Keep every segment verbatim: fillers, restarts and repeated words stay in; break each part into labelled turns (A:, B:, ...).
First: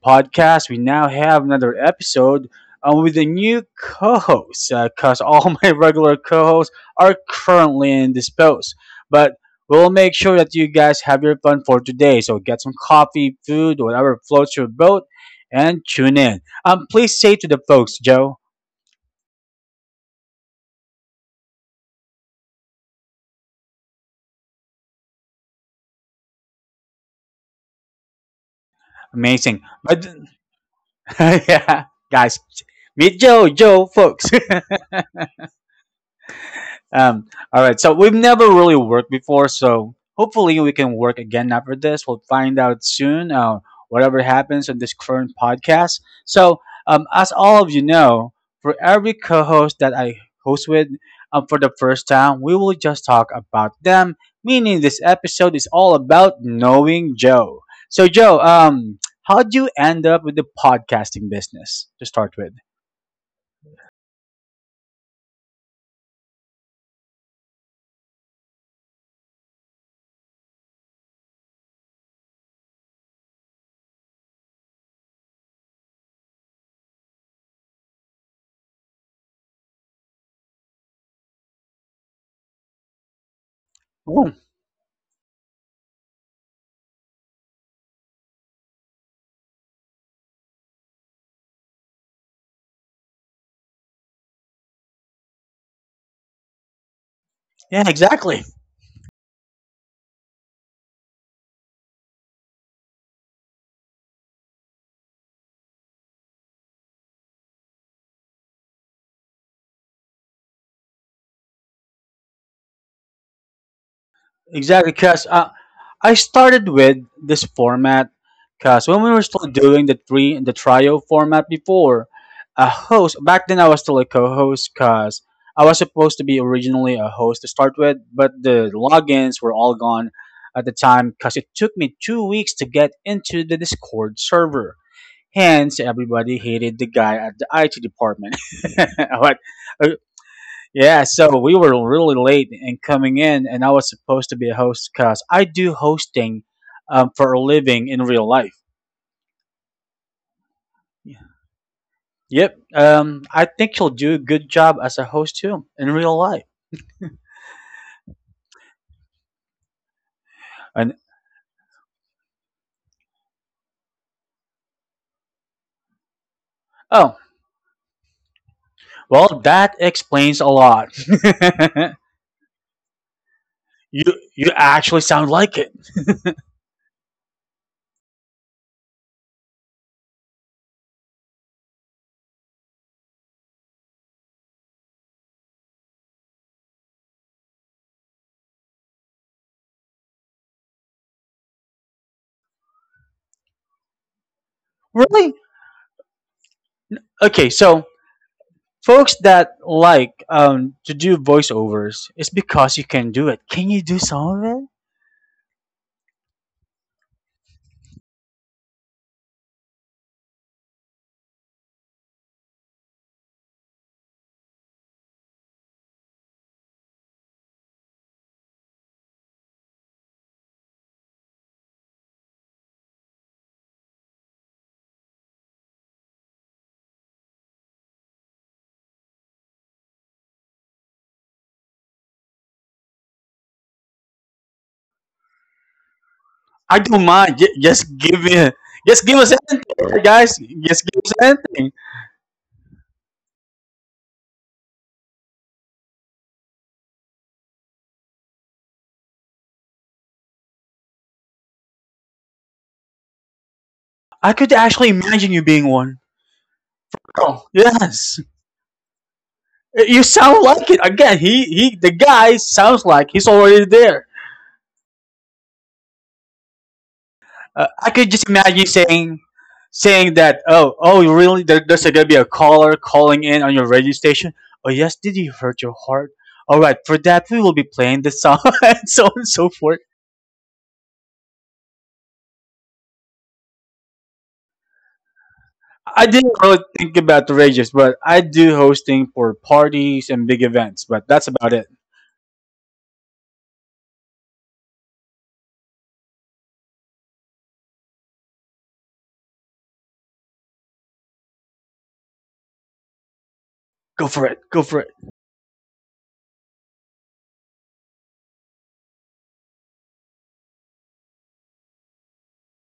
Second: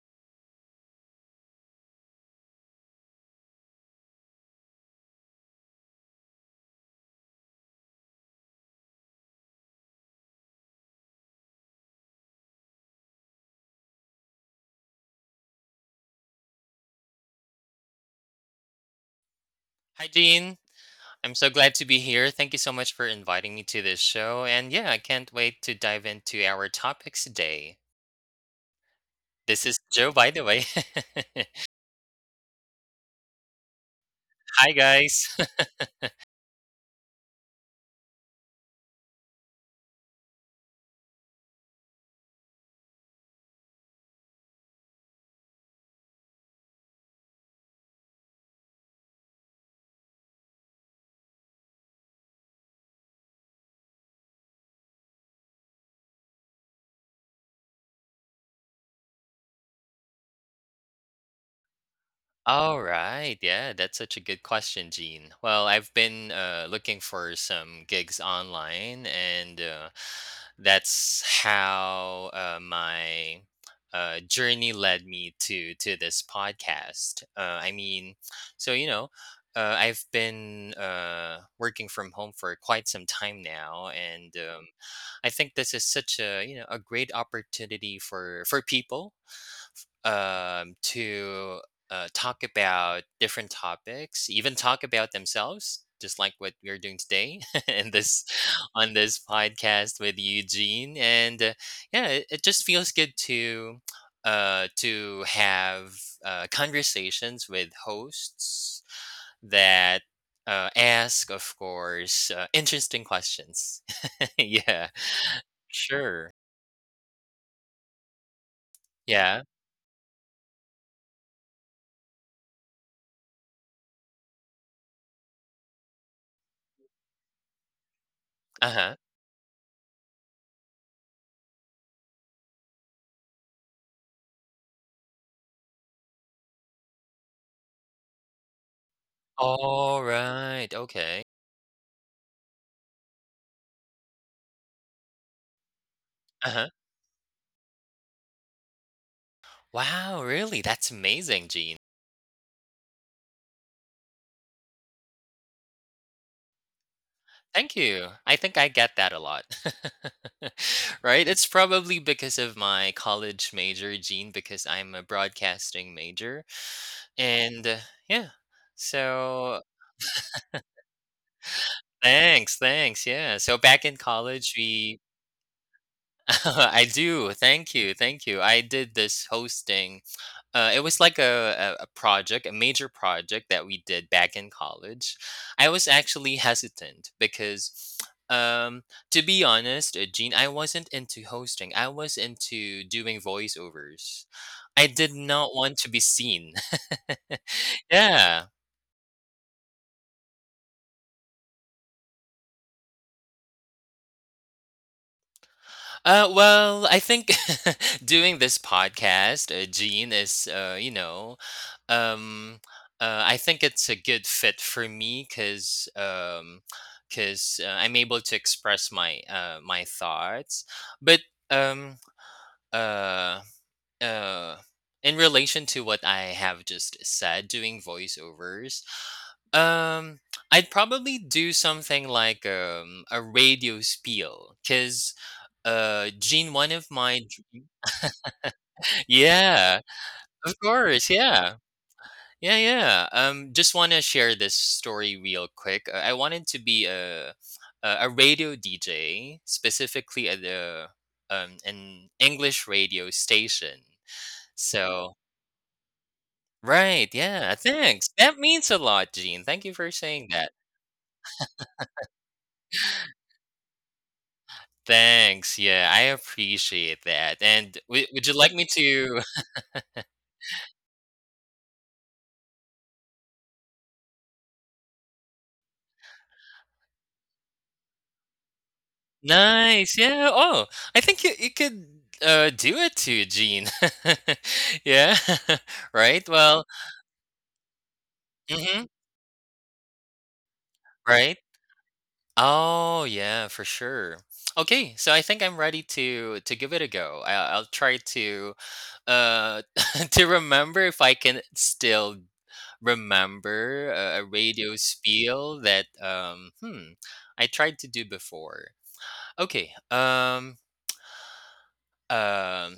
A: Podcast. We now have another episode um, with a new co host because all my regular co hosts are currently indisposed. But we'll make sure that you guys have your fun for today. So get some coffee, food, whatever floats your boat, and tune in. Um, please say to the folks, Joe.
B: Hi, Jean. I'm so glad to be here. Thank you so much for inviting me to this show. And yeah, I can't wait to dive into our topics today.
A: Amazing.
B: This is
A: But
B: Joe, by the way.
A: yeah, guys, meet Joe, Joe, folks.
B: Hi, guys.
A: Um, all right. So we've never really worked before, so hopefully we can work again after this. We'll find out soon. Uh, whatever happens on this current podcast. So, um, as all of you know, for every co-host that I host with, um, for the first time, we will just talk about them. Meaning, this episode is all about knowing Joe. So, Joe, um, how'd you end up with the podcasting business to start with?
B: All right. Yeah, that's such a good question, Gene. Well, I've been uh, looking for some gigs online, and uh, that's how uh, my uh, journey led me to to this podcast. Uh, I mean, so you know, uh, I've been uh, working from home for quite some time now,
A: Oh,
B: and um, I think this is such a you know a great opportunity for for people um, to uh, talk about different topics, even talk about themselves, just like what we're doing today
A: yeah,
B: in this
A: exactly.
B: on this podcast with Eugene. And uh, yeah, it, it just feels good to uh, to have uh, conversations with hosts that. Uh, ask, of course, uh, interesting questions. yeah,
A: Exactly, because I
B: sure.
A: started with this format because when we were
B: Yeah.
A: still doing the three the trio format before, a host back then I was still a co-host because I was supposed to be originally a host to start with, but
B: Uh
A: the
B: huh.
A: logins were all gone at the time because it took me two weeks to get into the Discord server. Hence, everybody hated the guy at the I T department. What?
B: All right.
A: Yeah,
B: Okay.
A: so we were really late in coming in, and I was supposed to be a host because I do hosting,
B: Uh huh.
A: um, for a living in real life.
B: Wow, really? That's
A: Yeah.
B: amazing, Gene.
A: Yep. Um, I think you'll do a good job as a host too in real life.
B: Thank you. I think I get that a lot.
A: And
B: Right? It's probably because of my college major, Gene, because I'm a broadcasting major.
A: oh,
B: And uh, yeah,
A: well,
B: so
A: that explains a lot.
B: thanks, thanks. Yeah. So back in
A: you
B: college,
A: you
B: we
A: actually sound like it.
B: I do. Thank you. Thank you. I did this hosting. Uh, it was like a, a, a project, a major project that we did back in college. I was actually hesitant because, um, to be honest, uh, Gene, I wasn't into hosting. I was into doing voiceovers. I did
A: Really?
B: not want to be seen.
A: Okay, so
B: yeah.
A: folks that like, um, to do voiceovers, it's because you can do it. Can you do some of it?
B: Uh, well, I think doing this podcast, uh, Gene, is, uh, you know, um, uh, I think it's a good fit for me because um, cause, uh, I'm able to express my uh, my thoughts. But um, uh, uh, in relation to what I have just said, doing voiceovers, um, I'd probably do something like um, a radio spiel because uh, Gene, one
A: I
B: of
A: don't
B: my—
A: mind. Ju- Just give me, just give us
B: Yeah,
A: anything, guys.
B: of
A: Just give
B: course,
A: us
B: yeah.
A: anything.
B: Yeah, yeah. Um, just wanna share this story real quick. Uh, I wanted to be a a a radio D J, specifically at the um an English radio station.
A: I could actually
B: So
A: imagine you being one.
B: Right,
A: Oh,
B: yeah, thanks.
A: yes.
B: That means a lot, Gene. Thank you for
A: You
B: saying
A: sound
B: that.
A: like it. Again, he, he the guy sounds like he's already there.
B: Thanks. Yeah, I appreciate that.
A: Uh,
B: And
A: I
B: w
A: could
B: would
A: just
B: you like me
A: imagine
B: to—
A: saying saying that, oh, oh, really? There, there's gonna be a caller calling in on your radio station. Oh, yes, did you hurt your heart? All right, for that we will be playing the song and so on and so forth.
B: Nice. Yeah. Oh, I think you, you could uh, do it to Gene. yeah.
A: I
B: right.
A: didn't really
B: Well,
A: think about the radios, but I do
B: hmm
A: hosting for parties and big events, but that's
B: right.
A: about it.
B: Oh, yeah, for sure. Okay, so I think I'm ready to to give it a go. I, I'll try to uh to remember if I can still remember
A: Go
B: a, a
A: for it, go
B: radio
A: for it.
B: spiel that um hmm I tried to do before. Okay. Um. Um.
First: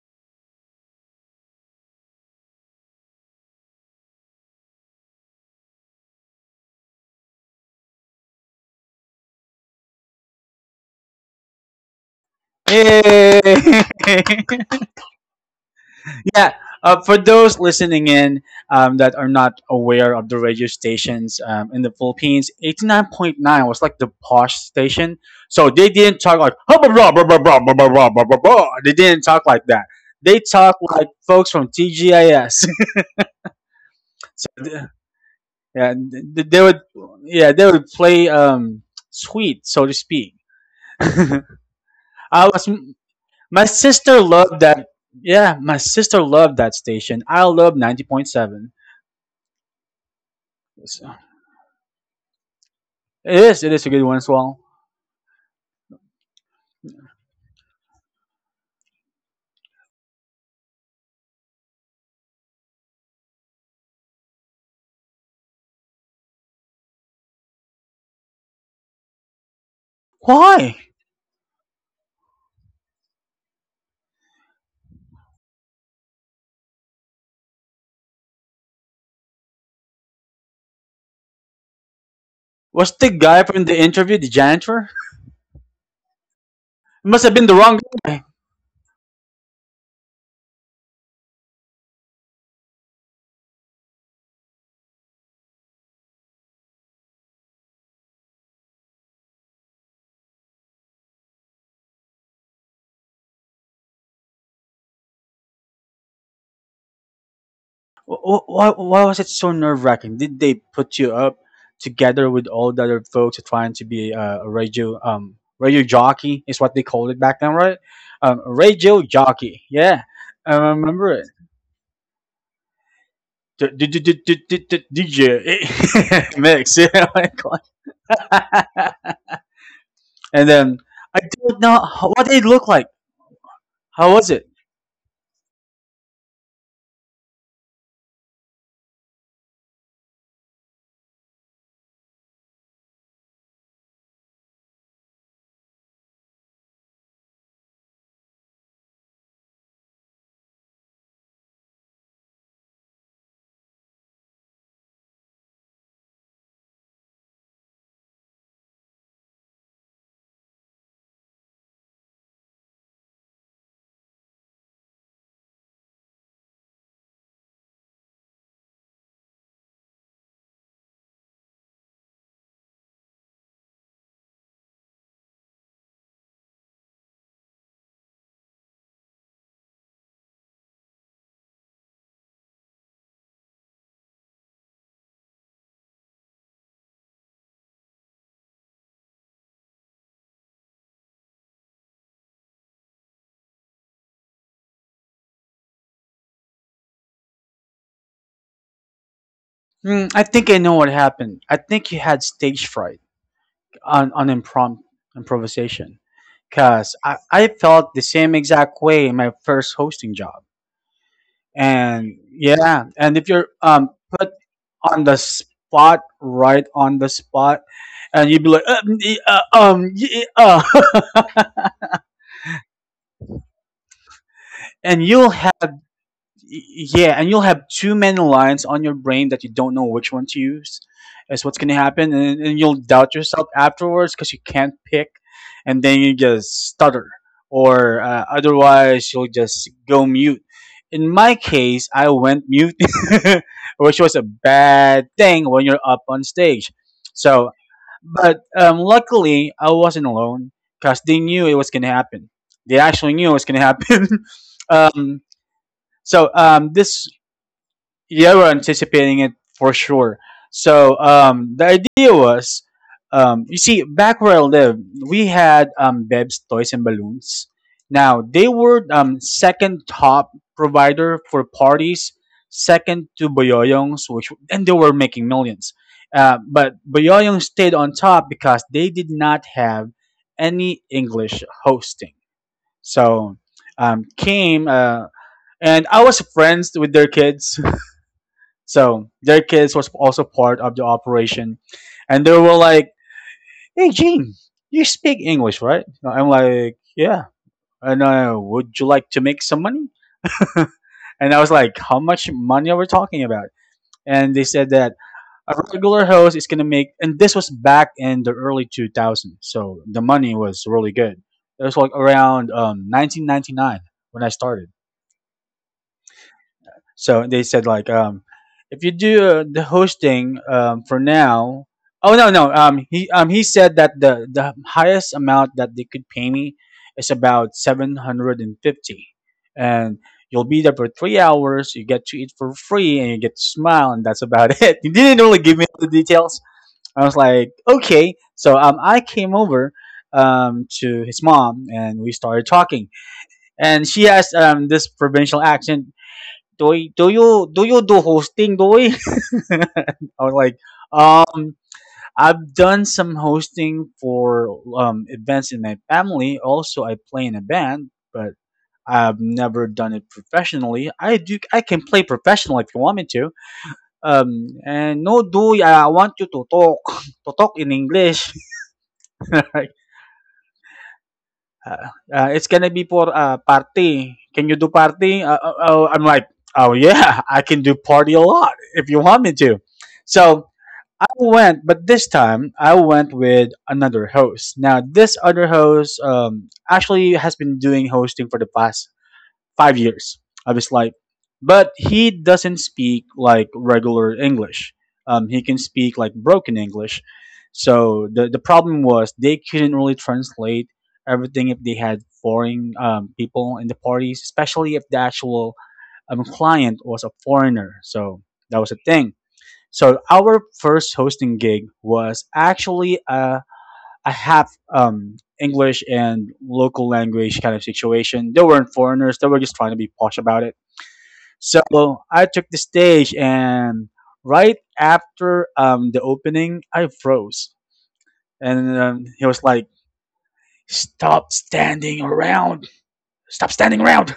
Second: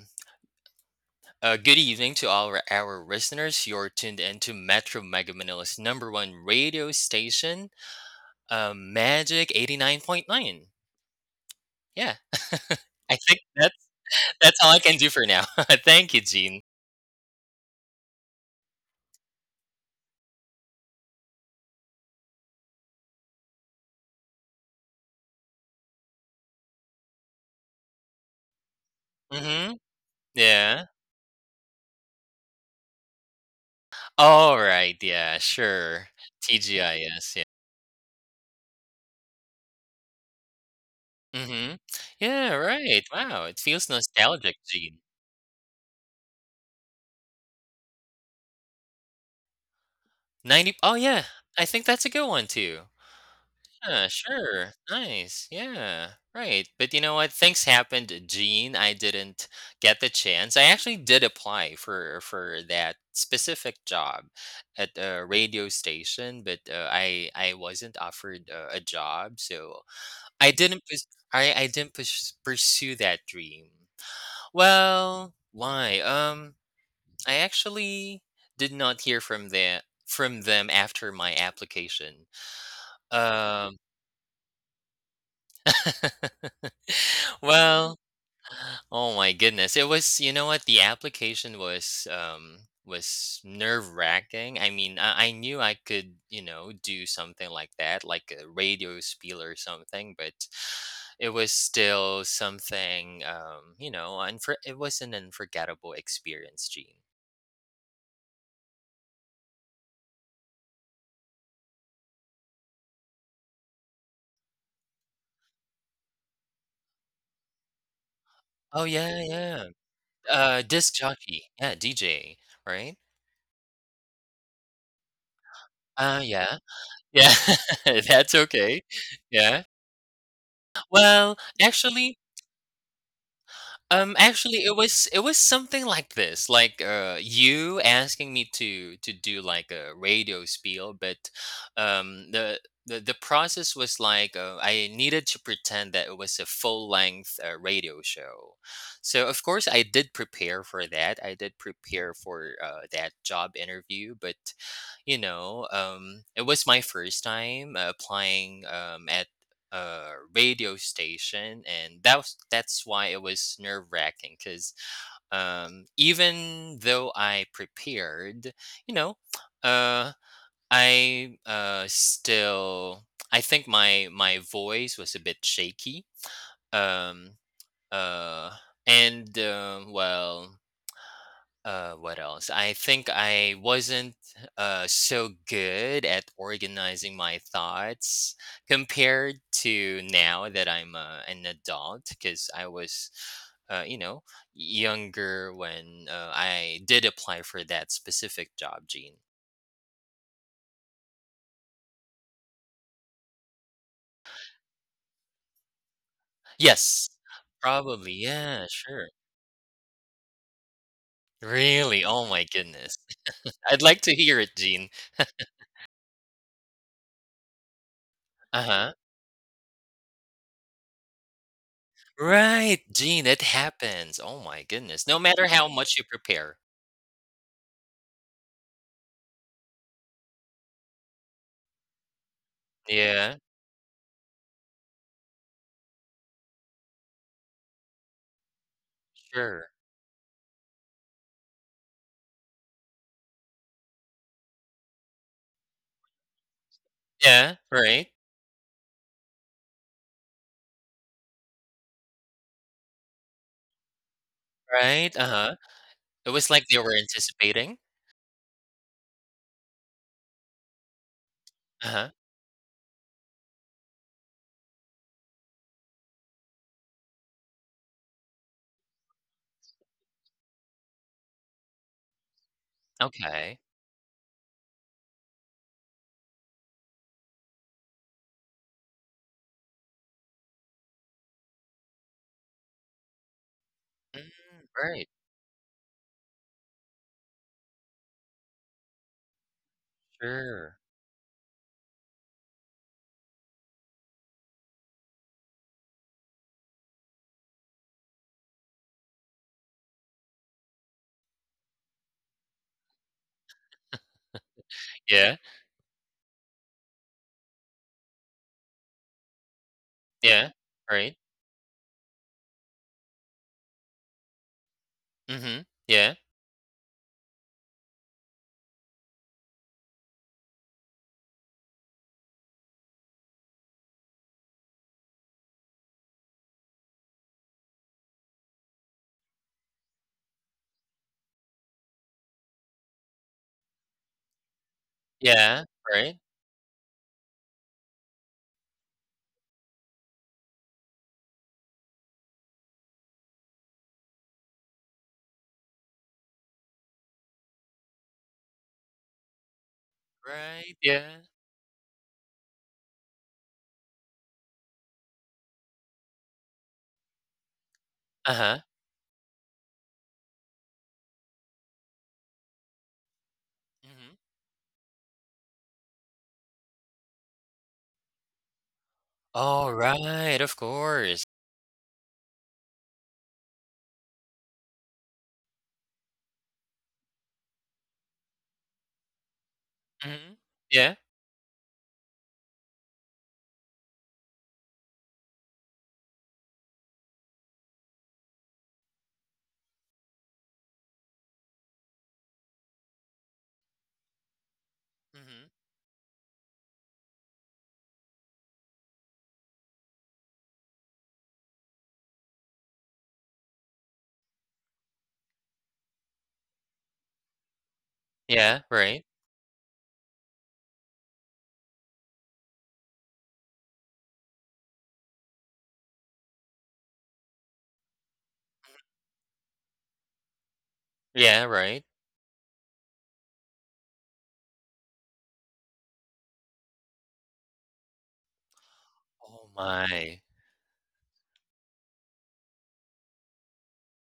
B: Uh, good evening to all our, our listeners. You're tuned in to Metro Mega Manila's number one radio station, uh, Magic eighty-nine point nine. Yeah. I
A: Yay!
B: think that's that's all I can do for now. Thank you,
A: Yeah.
B: Gene.
A: Uh, for those listening in, um, that are not aware of the radio stations, um, in the Philippines, eighty-nine point nine was like the posh station. So they didn't talk like, "Hubba blah, blah, blah, blah, blah, blah, blah, blah, blah, blah." They didn't talk like
B: Mm-hmm.
A: that. They talk
B: Yeah.
A: like folks from T G I S. so
B: All
A: th-
B: right. Yeah,
A: yeah,
B: sure.
A: th- they would,
B: T G I S. Yeah.
A: yeah, they would play, um, sweet, so to speak. I
B: Mm-hmm. Yeah,
A: was,
B: right. Wow. It
A: my
B: feels
A: sister
B: nostalgic,
A: loved that.
B: Gene.
A: Yeah, my sister loved that station. I love ninety point seven.
B: ninety. Oh, yeah. I think that's a good one, too.
A: It is. It is a good
B: Yeah,
A: one as well.
B: sure. Nice. Yeah. Right. But you know what? Things happened, Gene. I didn't get the chance. I actually did apply for for that specific job at a radio station, but uh, I I wasn't offered uh, a job, so I
A: Why?
B: didn't pus- I I didn't pus- pursue that dream. Well, why? Um, I actually did not hear from the from them after my application.
A: Was the guy from the
B: Um,
A: interview the janitor? It must have been the wrong
B: well,
A: guy.
B: oh my goodness. It was, you know what? The application was um was nerve-wracking. I mean, I, I knew I could, you know, do something like that, like a radio spiel or something, but it was still something, um, you know, unfor- it was an unforgettable experience, Gene.
A: Wh- wh- Why, why was it so nerve wracking? Did they put you up together with all the other folks trying to be uh, a radio um radio jockey is what they called it back then, right? Um,
B: Oh
A: radio
B: yeah,
A: jockey.
B: yeah.
A: Yeah, I
B: Uh disc
A: remember it.
B: jockey. Yeah, D J, right?
A: D- DJ
B: Uh yeah.
A: mix. Yeah, oh my
B: Yeah.
A: God.
B: That's okay. Yeah.
A: And then I
B: Well,
A: don't know how-
B: actually,
A: what they look like. How
B: Um,
A: was it?
B: actually, it was it was something like this, like uh, you asking me to to do like a radio spiel, but um, the the the process was like uh, I needed to pretend that it was a full length uh, radio show. So of course I did prepare for that. I did prepare for uh, that job interview, but you know, um, it was my first time uh, applying um, at a radio station, and that was, that's why it was nerve wracking. Because um, even though I prepared, you know, uh, I uh, still I think my my voice was a bit shaky. Um, uh, and um Well. Uh, what else? I think I wasn't uh so good at organizing my thoughts compared to now that I'm uh, an adult because I was uh, you know, younger when uh, I did apply for that specific job, Gene.
A: Mm, I think I know what happened. I think you had stage fright on on impromptu improvisation. Cause
B: Yes,
A: I, I felt the
B: probably.
A: same
B: Yeah,
A: exact way
B: sure.
A: in my first hosting job.
B: Really?
A: And
B: Oh my
A: yeah,
B: goodness.
A: and if you're
B: I'd
A: um
B: like to
A: put
B: hear it, Gene.
A: on the spot, right on the spot, and you'd be like, uh,
B: Uh-huh.
A: mm, eh, uh, um, yeah, uh.
B: Right, Gene, it happens. Oh my goodness.
A: and
B: No
A: you'll
B: matter
A: have
B: how much you prepare.
A: Y- yeah and you'll have too many lines on your brain that you don't know which one to use is what's going to happen and, and you'll doubt
B: Yeah,
A: yourself afterwards because you can't pick and then you just stutter or uh, otherwise you'll
B: sure.
A: just go mute in my case I went mute which was a bad thing when you're up on stage so
B: Yeah, right,
A: but, um, luckily I wasn't alone because they knew it was going to happen they actually knew it was going to happen
B: right,
A: um,
B: uh-huh. It
A: so
B: was like
A: um,
B: they were
A: this
B: anticipating.
A: yeah, we're anticipating it for sure. So, um, the idea
B: Uh-huh,
A: was, um, you see, back where I live, we had, um, Beb's Toys and Balloons. Now they were, um, second top provider for parties, second to
B: okay.
A: Boyoyong's, which and they were making millions. Uh, but Boyoyong stayed on top because they did not have any English hosting. So um,
B: Mm,
A: came uh,
B: right,
A: and I was friends with their kids. So their kids was also part of the
B: sure.
A: operation, and they were like, "Hey, Gene, you speak English, right?" I'm like, "Yeah." And uh, would you like to make some money? And I was like, "How much money are we talking about?" And they said that
B: Yeah,
A: a regular host is gonna make, and this was back in the early two thousands, so the money
B: yeah,
A: was really good.
B: right,
A: It was like around, um, nineteen ninety-nine when I started.
B: mhm, yeah,
A: So they said like, um, if you do uh, the hosting, um, for now, oh no no, um, he um, he said that the the highest amount that they could pay me is about seven hundred and fifty, and you'll be there for three hours. You get to eat for free, and you get to smile, and that's about it. He didn't really give me
B: yeah,
A: the
B: right,
A: details. I was like, okay. So um, I came over um to his mom and we started talking and she has um this provincial accent. Doy, do you do you do hosting, Doy? I was like,
B: right, yeah,
A: um, I've done some hosting for um events in my family. Also, I play in a band, but
B: uh-huh,
A: I've never done it professionally. I do, I can play professional if you want me to.
B: mhm.
A: Um, and no, Doy, I want you to talk, to talk in English.
B: Oh, right, of course.
A: Uh, uh, it's gonna be for a party. Can you do party? Uh, uh, oh, I'm like, oh yeah, I can do party a lot if you want me to.
B: Mhm,
A: So
B: yeah,
A: I went, but this time I went with another host. Now this other host, um, actually has been doing hosting for the past five years of his life. But he doesn't speak like regular English. Um, he
B: mhm,
A: can speak like broken English. So the, the problem was they couldn't really translate everything if they had foreign, um, people in the parties, especially if the actual, um, client was a foreigner. So that
B: yeah,
A: was a
B: right,
A: thing. So our first hosting gig was actually a a half, um, English and local language kind of situation. They weren't foreigners; they were just trying to be posh about it.
B: yeah,
A: So
B: right.
A: I took the stage, and right after, um, the opening, I froze, and um, he was
B: Oh
A: like,
B: my.
A: "Stop standing around! Stop standing around!"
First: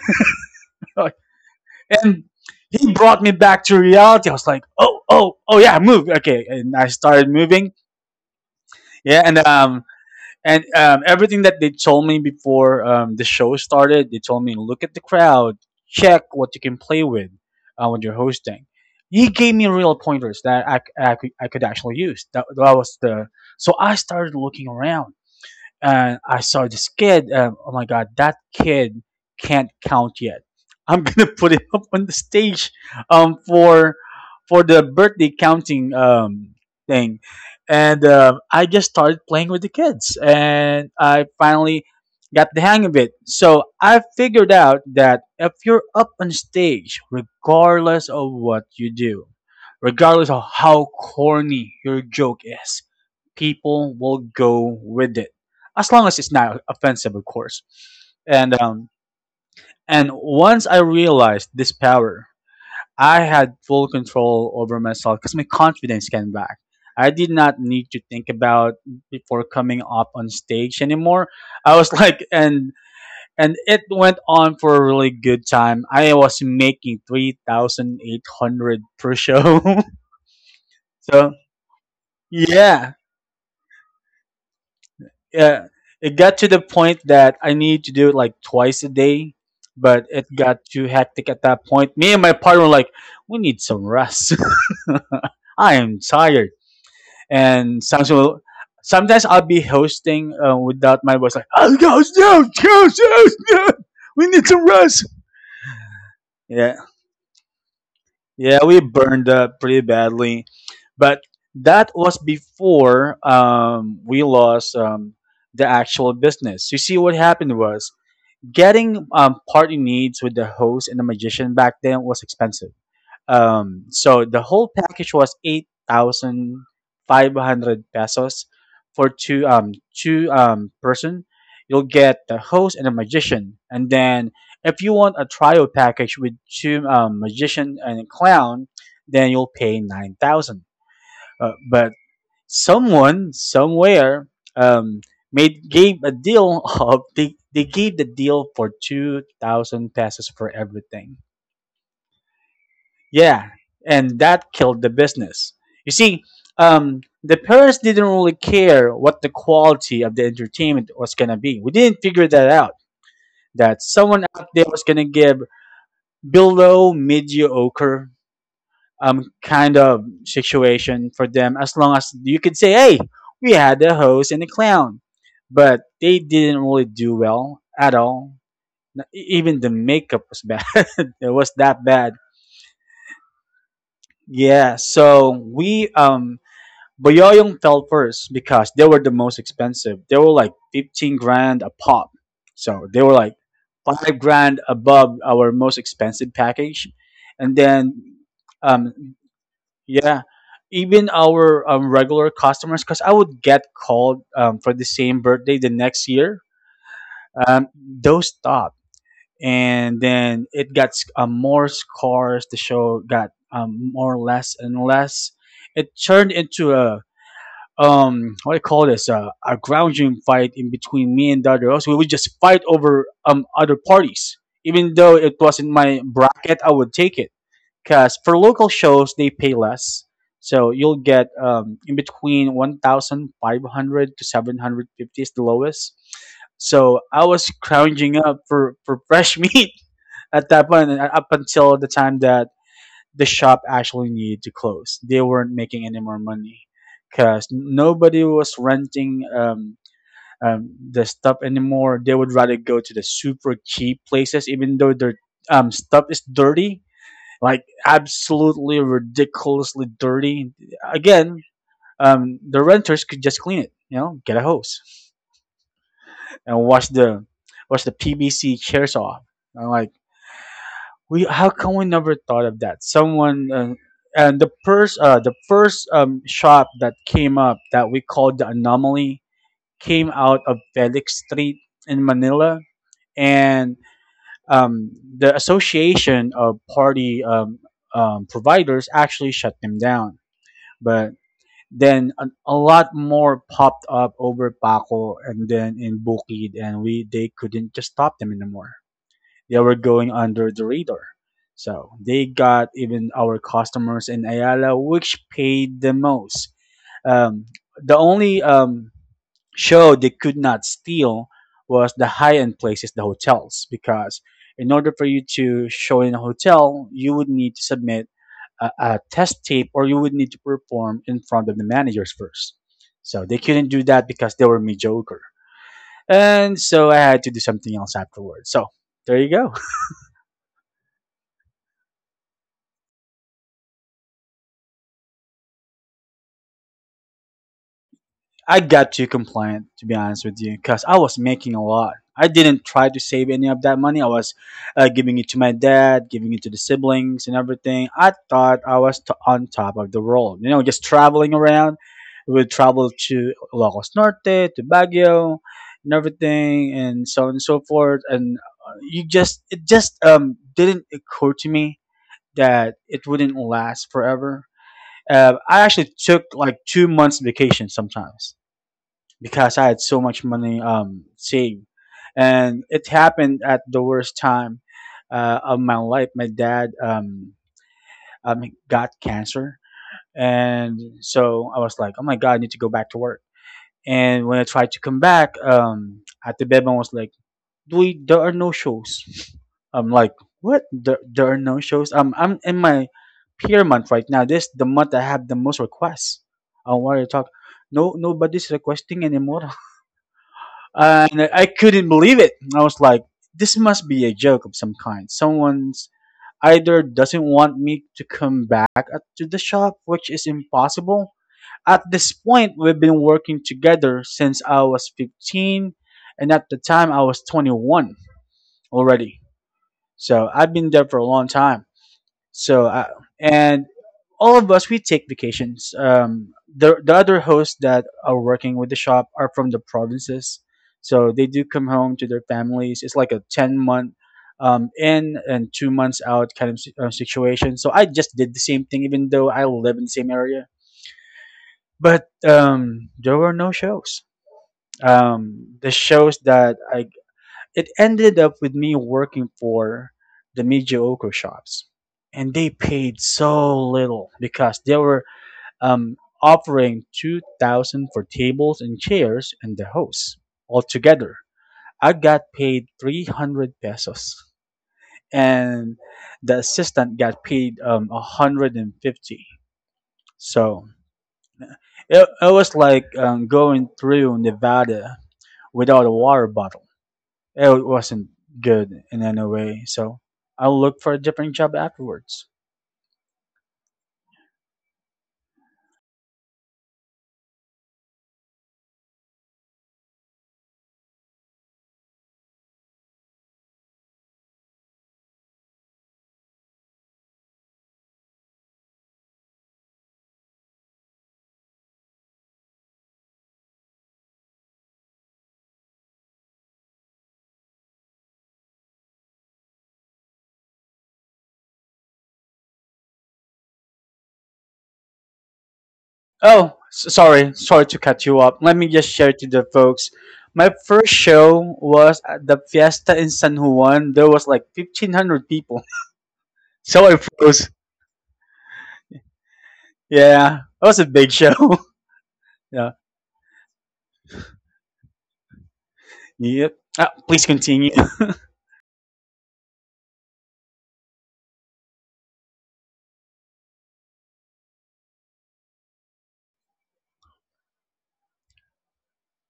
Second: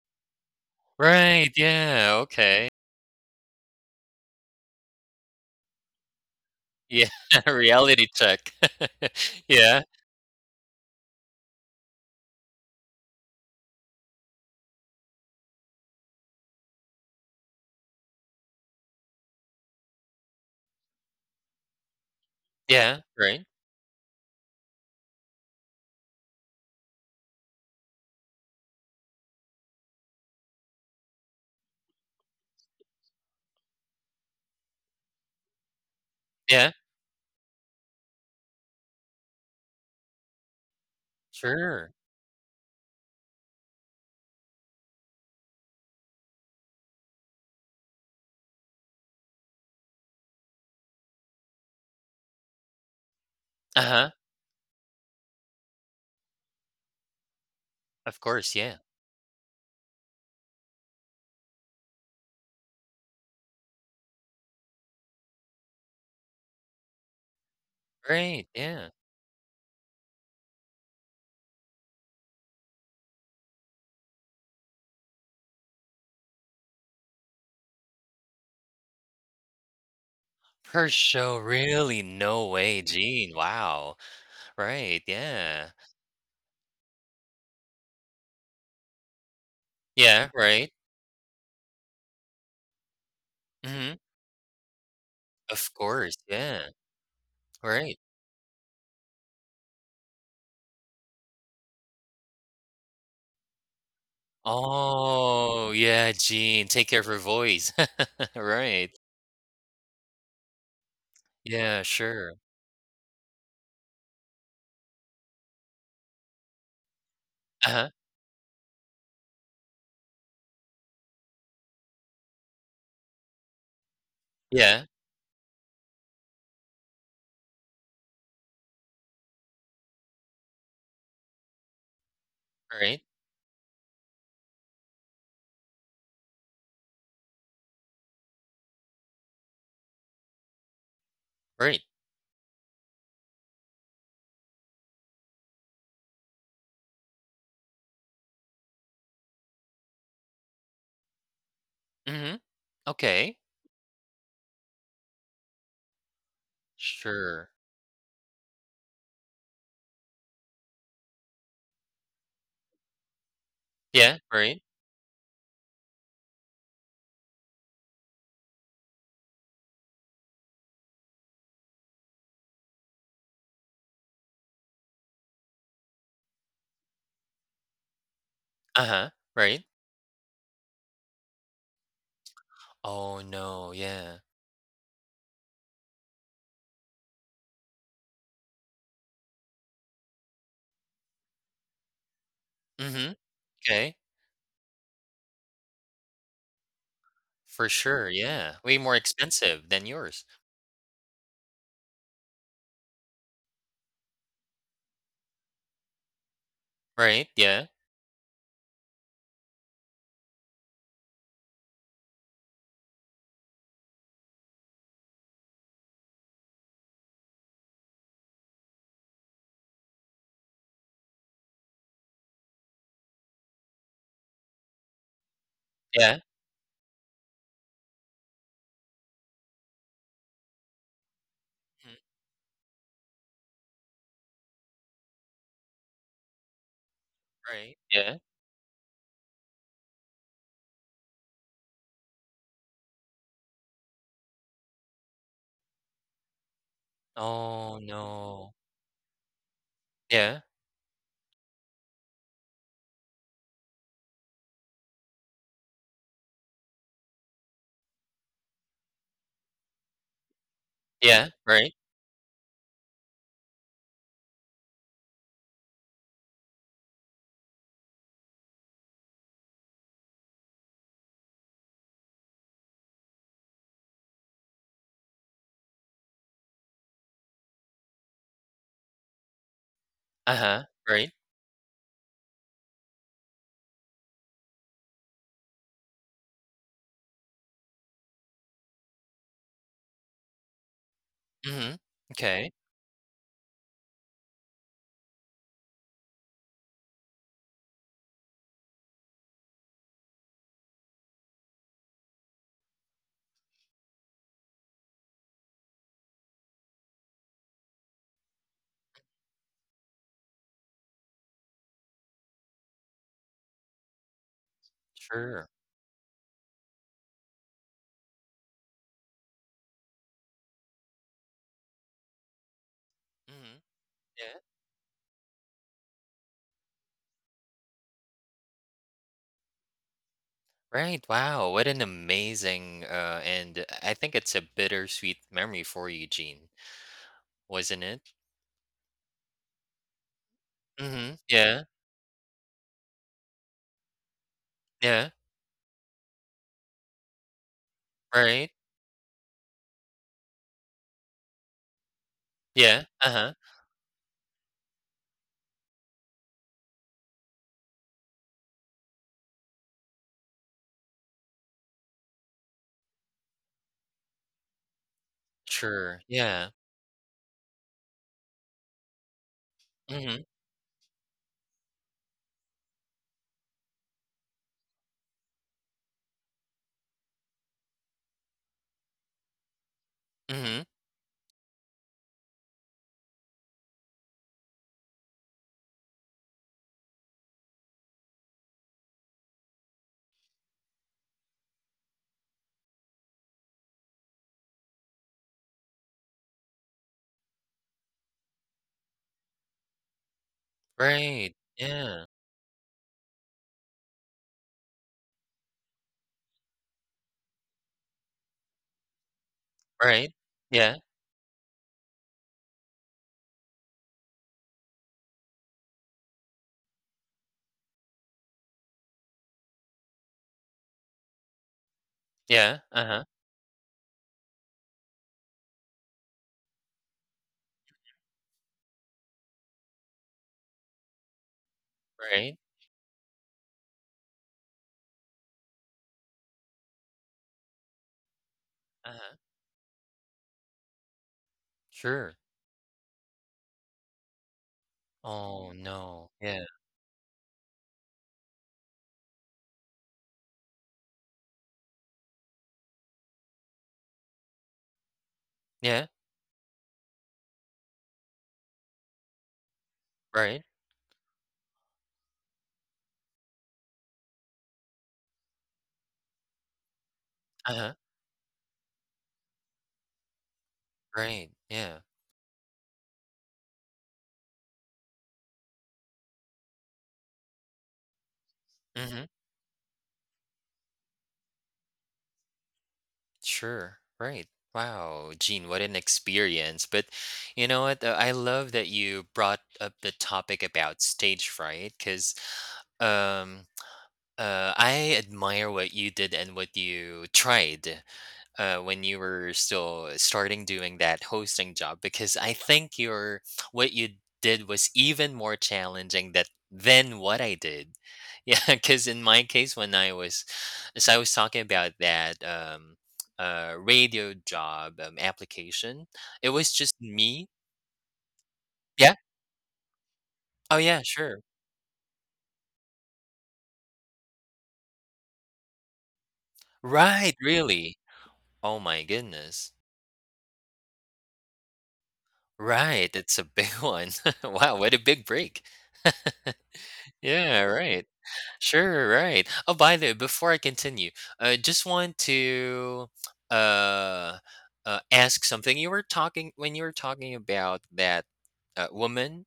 B: Right, yeah,
A: And
B: okay.
A: he brought me back to reality. I was like, "Oh, oh, oh, yeah, move!" Okay, and I
B: Yeah,
A: started moving.
B: reality check.
A: Yeah, and
B: Yeah,
A: um, and um, everything that they told me before, um, the show started, they told me look at the crowd, check what you can play with uh, when you're hosting. He gave me real pointers that I, c- I could I could actually use. That, that
B: yeah,
A: was the
B: right,
A: so I started looking around and I saw this kid. Um, oh my god, that kid can't count yet. I'm gonna put him up on the stage, um, for for the birthday counting, um,
B: yeah.
A: thing, and um I just started playing with the kids, and I finally
B: Sure.
A: got the hang of it. So I figured out that if you're up on stage, regardless of what you do, regardless of how corny your joke is, people
B: Uh-huh.
A: will go with it as long as it's not offensive, of course.
B: Of course,
A: And,
B: yeah.
A: um, and once I realized this power, I had full control over myself because my confidence came back. I did not need to think
B: Right,
A: about
B: yeah.
A: before coming up on stage anymore. I was like, and and it went on for a really good time. I was making three thousand eight hundred per show.
B: Per
A: So
B: show, really? No way,
A: yeah,
B: Gene. Wow. Right,
A: yeah,
B: yeah.
A: it got to the point that I need to do it like twice a day, but it
B: Yeah,
A: got
B: right.
A: too hectic at that point. Me and my partner were like, we need some
B: Mhm.
A: rest.
B: Of
A: I am
B: course,
A: tired.
B: yeah.
A: And
B: Right.
A: sometimes, will sometimes I'll be hosting uh, without my voice, like, oh, goes, no, goes, goes, no, we need some rest.
B: Oh, yeah, Gene,
A: Yeah,
B: take care of her voice.
A: yeah, we
B: Right.
A: burned up pretty badly, but
B: Yeah,
A: that was
B: sure.
A: before, um, we lost, um, the actual business. You see, what happened
B: Uh-huh.
A: was Getting um, party needs with the host and the magician back then was expensive. Um, so the whole
B: Yeah,
A: package was eight thousand five hundred pesos for two um two um person. You'll get the host and the
B: right.
A: magician, and then if you want a trio package with two um, magician and a clown, then you'll pay nine thousand. Uh,
B: Right.
A: but someone somewhere um, made gave a deal of they, they gave the deal for two thousand pesos for everything,
B: Mhm. Okay.
A: yeah, and that killed the business, you see. Um, the
B: Sure.
A: parents didn't really care what the quality of the entertainment was going to be. We didn't figure that out, that
B: Yeah,
A: someone out
B: right.
A: there was going to give below mediocre um kind of situation for them, as long as you could say, hey, we had a host and a clown, but they didn't really do well at all. N-
B: Uh-huh.
A: e- even
B: Right.
A: the makeup was bad. It was that bad,
B: Oh, no, yeah.
A: yeah. So we um boyoyong fell first because they were the most expensive. They were like fifteen grand a pop, so they
B: Mm-hmm.
A: were like
B: Okay.
A: five grand above our most expensive package. And
B: For sure,
A: then
B: yeah. Way
A: um
B: more expensive than
A: yeah,
B: yours,
A: even our um, regular customers, because I would get called um, for the same birthday the next year.
B: right? Yeah,
A: Um, those stopped, and then it got um, more scores. The show got um, more or less and less. It turned into a um what do you call this uh, a grounding fight in between me and the other host. We would just fight over um other parties, even though it wasn't my
B: yeah,
A: bracket. I would take it. Because for local shows, they pay less. So you'll get um,
B: mhm,
A: in between one thousand five hundred to seven hundred fifty is the lowest. So I was
B: right, yeah.
A: scrounging up for, for fresh meat at that point, and up until the time that the shop actually needed to close. They weren't making any more money because
B: Oh,
A: nobody
B: no.
A: was renting um,
B: Yeah,
A: um, the stuff anymore. They would rather go to the super cheap places, even though their um, stuff is dirty, like absolutely ridiculously dirty.
B: yeah,
A: Again,
B: right.
A: um, the renters could just clean it. You know, get a hose and wash the wash the P V C chairs off. I'm like, we how come we never thought of that? Someone uh, and the first uh, the first um, shop that came up that we called the anomaly came out of
B: Uh-huh, right.
A: Felix Street in Manila, and um, the association of party um, um, providers actually shut them down. But
B: Mhm.
A: then a,
B: Okay,
A: a lot more popped up over Paco and then in Bukid, and we they couldn't just stop them anymore. They were going under the radar. So they got even our customers in Ayala, which paid the most. Um, the only um, show they could not steal was the high end places, the hotels, because in order for you
B: sure.
A: to show in a hotel, you would need to submit a, a test tape, or you would need to perform in front of the managers first. So they
B: Mhm,
A: couldn't do that because
B: yeah.
A: they were mediocre. And so I had to do something else afterwards. So there you go.
B: Right, wow, what an amazing, uh, and I think it's a bittersweet memory for you, Gene, wasn't it?
A: I got too compliant, to be honest with you, because I
B: Mhm,
A: was making
B: yeah,
A: a lot. I didn't try to save any of that money. I was uh,
B: yeah,
A: giving it to my dad, giving it to the siblings and everything. I
B: right,
A: thought I was to- on top of the world, you know, just traveling around. We would
B: yeah,
A: travel
B: uh-huh,
A: to Lagos Norte, to Baguio, and everything, and so on and so forth. And uh, you just, it just um, didn't occur to me that it wouldn't last forever. Uh, I actually
B: sure,
A: took
B: yeah,
A: like two months vacation sometimes because I had so
B: mhm,
A: much money um, saved. And it happened at the worst time uh, of my life. My dad um, um, got cancer.
B: mhm,
A: And so I was like, oh my God, I need to go back to work. And when I tried to come back, um, at the bedman was like, we, there are no shows. I'm like, what? There, there are no shows? Um, I'm in my peer month right now. This the month I have the most requests. I want to talk. No, nobody's requesting anymore, and
B: right,
A: I couldn't
B: yeah,
A: believe it. I was like, this must be a joke of some kind. Someone's either doesn't want me to come back at- to the shop, which
B: right,
A: is
B: yeah,
A: impossible. At this point, we've been working together since I was fifteen, and at the time I was twenty-one already. So I've been there for a long time.
B: yeah,
A: So uh,
B: uh-huh.
A: and all of us we take vacations. Um, the the other hosts that are working with the shop are from the provinces, so they do come home to their
B: Right?
A: families. It's like a ten month um, in and two months out kind of si- uh, situation. So I just did the same thing, even
B: Uh-huh.
A: though I live in the same area. But
B: Sure.
A: um, there were no shows.
B: Oh,
A: Um, the
B: no.
A: shows
B: Yeah.
A: that I It ended up with me working for the mediocre shops, and they paid so little because they were
B: Yeah.
A: um, offering two thousand for tables and chairs and the host
B: Right.
A: altogether. I got paid three hundred pesos, and the assistant got paid
B: Uh-huh.
A: um, one hundred and fifty. So
B: Right. Yeah.
A: it, it was like um, going through Nevada without a water bottle. It wasn't good in
B: Mhm.
A: any way. So I'll look for a different job afterwards.
B: Sure. Right. Wow, Gene, what an experience. But you know what? uh, I love that you brought up the topic about stage fright because um uh I admire what you did and what you tried uh, when you were still starting doing that hosting job because I think your what you did was even more challenging that than what I did. Yeah, because in my case, when I was as I was talking about that um, uh, radio job um, application, it
A: Oh,
B: was just
A: s-
B: me.
A: sorry, sorry to cut you up. Let me just
B: Yeah.
A: share to the folks. My
B: Oh yeah,
A: first
B: sure.
A: show was at the fiesta in San Juan. There was like fifteen hundred people, so I
B: Right.
A: froze.
B: Really. Oh my goodness.
A: Yeah, that was a big show. Yeah.
B: Right. It's a big one. wow. What a big break.
A: Yep. Ah, please
B: yeah.
A: continue.
B: Right. Sure, right. Oh, by the way, before I continue, I just want to uh, uh, ask something. You were talking when you were talking about that uh, woman.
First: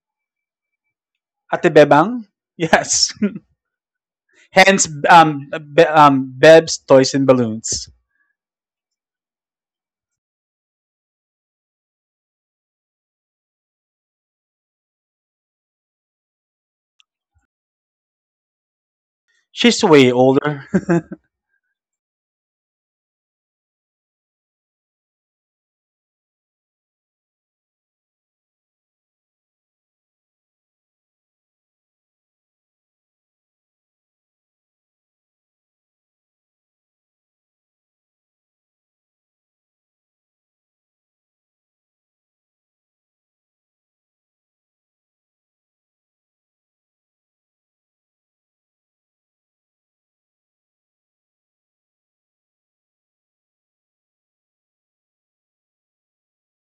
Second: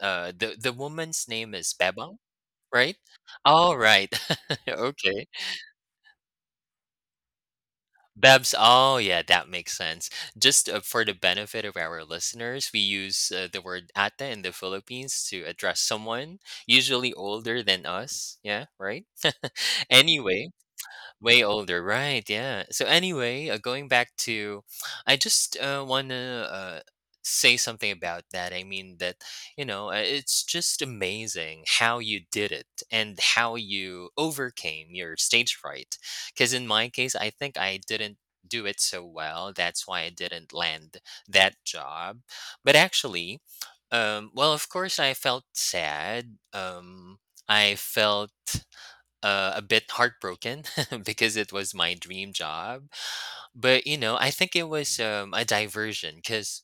B: Uh, the the woman's name
A: Ate
B: is Bebang,
A: Bebang?
B: right?
A: Yes.
B: All right.
A: Hence,
B: Okay.
A: um, Be- um, Beb's Toys and Balloons.
B: Babs. Oh, yeah, that makes sense. Just uh, for the benefit of our listeners, we use uh, the word ata in the Philippines to address someone usually older than us. Yeah, right.
A: She's way
B: Anyway,
A: older.
B: way older, right? Yeah. So anyway, uh, going back to, I just uh, want to uh, say something about that. I mean that you know uh, it's just amazing how you did it and how you overcame your stage fright. Because in my case, I think I didn't do it so well. That's why I didn't land that job. But actually, um, well, of course, I felt sad. Um, I felt uh, a bit heartbroken because it was my dream job. But, you know, I think it was, um, a diversion 'cause,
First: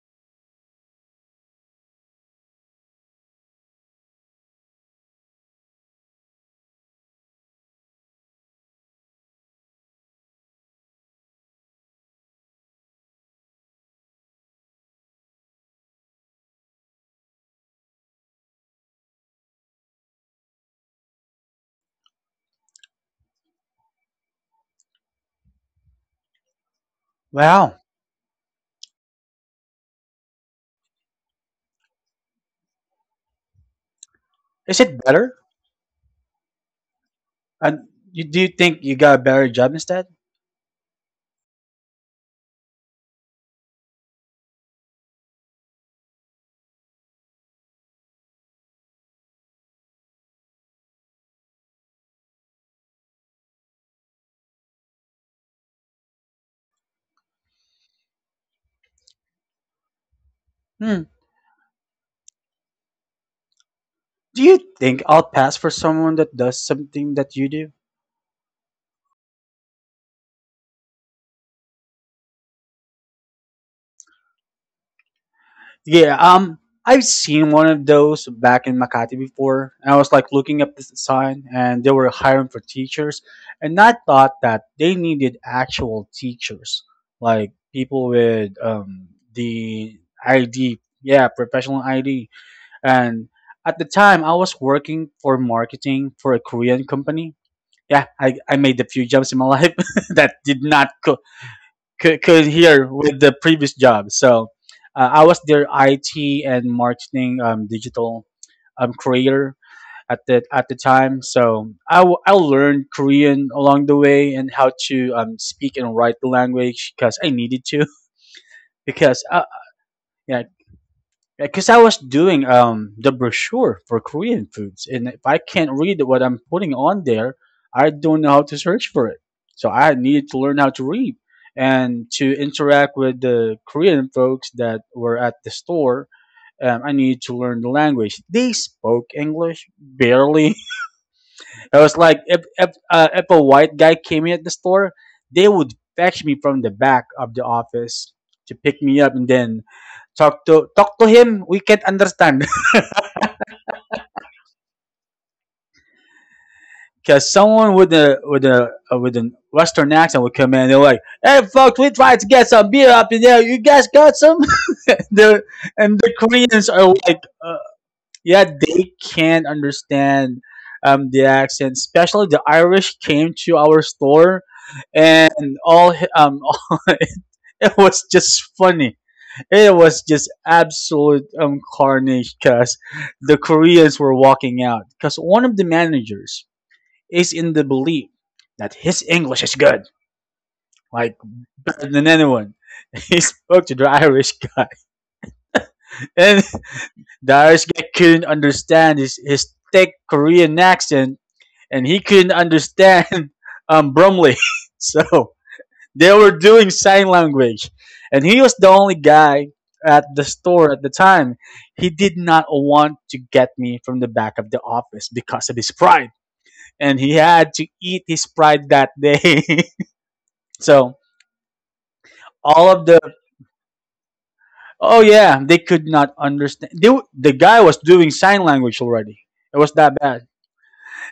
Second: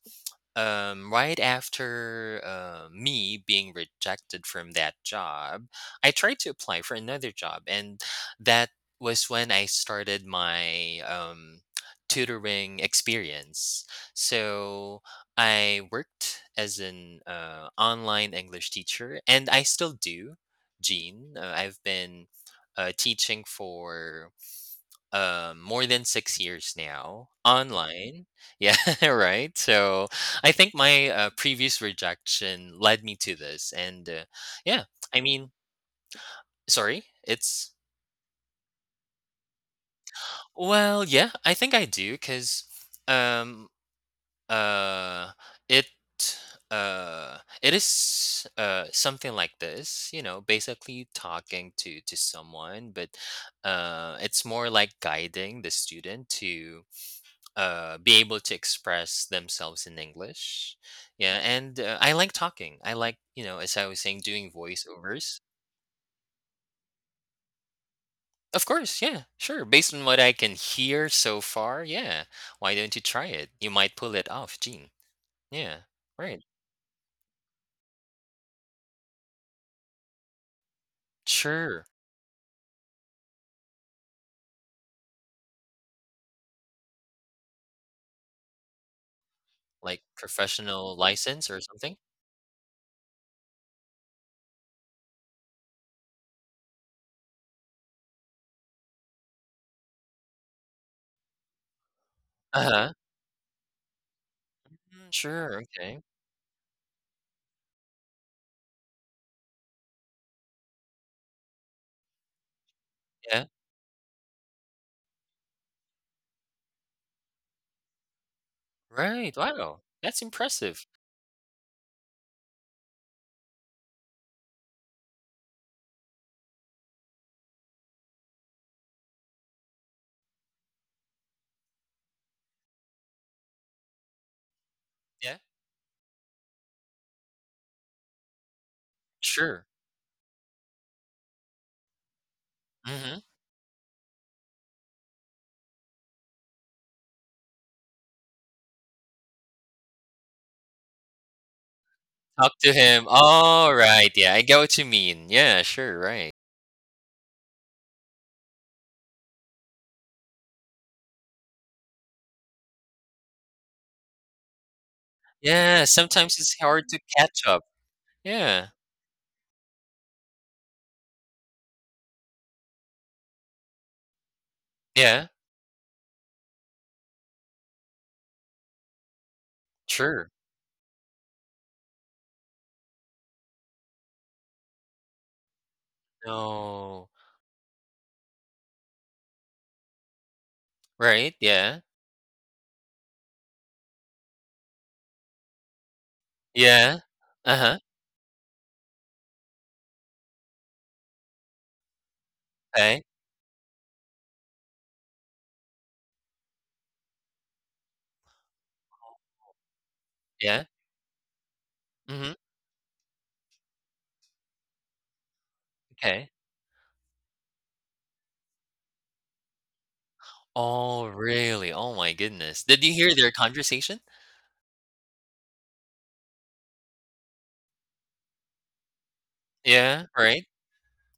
B: um, right after, uh, me being rejected from that job, I tried to apply for another job, and that was when I started my, um, tutoring experience. So, I worked as an, uh, online English teacher, and I still do, Gene. Uh, I've been, uh, teaching for uh, more than six years now
A: Wow.
B: online. Yeah, right. So I think my uh, previous rejection led me to this and uh,
A: Is
B: yeah,
A: it
B: I
A: better?
B: mean, sorry. It's
A: And you, do you think you got a better job instead?
B: Well, yeah, I think I do cuz um uh it uh it is uh something like this, you know, basically talking to to someone, but uh it's more like guiding the student to uh, be able to express themselves in English.
A: Hmm.
B: Yeah, and uh, I like talking. I like, you know, as I was saying,
A: Do
B: doing
A: you think I'll
B: voiceovers.
A: pass for someone that does something that you do?
B: Of course, yeah, sure. Based on what I can hear so far, yeah. Why don't you try it? You might pull it off, Gene. Yeah,
A: Yeah,
B: right.
A: um, I've seen one of those back in Makati before, and I was like looking up this sign, and
B: Sure.
A: they were hiring for teachers, and I thought that they needed actual teachers, like people with um the
B: Like
A: I D,
B: professional
A: yeah,
B: license or
A: professional
B: something.
A: I D. And at the time, I was working for marketing for a Korean company. Yeah, I, I made a few jumps in my life that did not co- could, could
B: Uh
A: hear
B: huh.
A: with the previous job. So uh, I was
B: Sure.
A: their
B: Okay.
A: I T and marketing um, digital um, creator at the at the time. So I, w- I learned
B: Yeah.
A: Korean along the way and how to um, speak and write the language because I needed to. because
B: Right.
A: uh,
B: Wow. That's
A: yeah
B: impressive.
A: because I was doing um the brochure for Korean foods, and if I can't read what I'm putting on there, I don't know how to search for it. So I needed to learn how to read and to interact with the Korean folks that were
B: Yeah.
A: at the store. Um, I needed to learn the language. They spoke
B: Sure.
A: English barely. I was like, if if, uh,
B: Mm-hmm.
A: if a white guy came in at the store, they would fetch me from the back of the office to pick me up, and then talk to talk to him. We can't understand.
B: Talk to him. All right. Yeah. I get what you mean. Yeah. Sure. Right.
A: Because someone with a with a uh, with a Western accent would come in. They're like, "Hey, folks, we tried to get some beer up in there. You guys got some?" the
B: Yeah,
A: And the
B: sometimes it's
A: Koreans are
B: hard to
A: like,
B: catch
A: uh,
B: up.
A: "Yeah,
B: Yeah.
A: they can't understand um, the accent." Especially the Irish came to our store,
B: Yeah.
A: and all hi- um, it was just funny. It was
B: Sure.
A: just absolute um, carnage, because the Koreans were walking out because one of the managers
B: No.
A: is in the belief that his English is good, like
B: Right, yeah.
A: better than anyone. He spoke to the Irish guy, and
B: Yeah.
A: the Irish
B: Uh-huh.
A: guy couldn't understand his, his thick Korean accent, and he couldn't
B: Okay.
A: understand um, Bromley. So they were doing sign language, and he was the only guy at the
B: Yeah.
A: store at the time. He did
B: Mhm.
A: not want to get me from the back of the office because of his pride,
B: Okay.
A: and he had to eat his pride that day. So
B: Oh, really? Oh my goodness.
A: all
B: Did
A: of
B: you
A: the,
B: hear their conversation?
A: oh yeah, they could not understand, they, w- the guy was doing sign language already, it was that
B: Yeah,
A: bad.
B: right?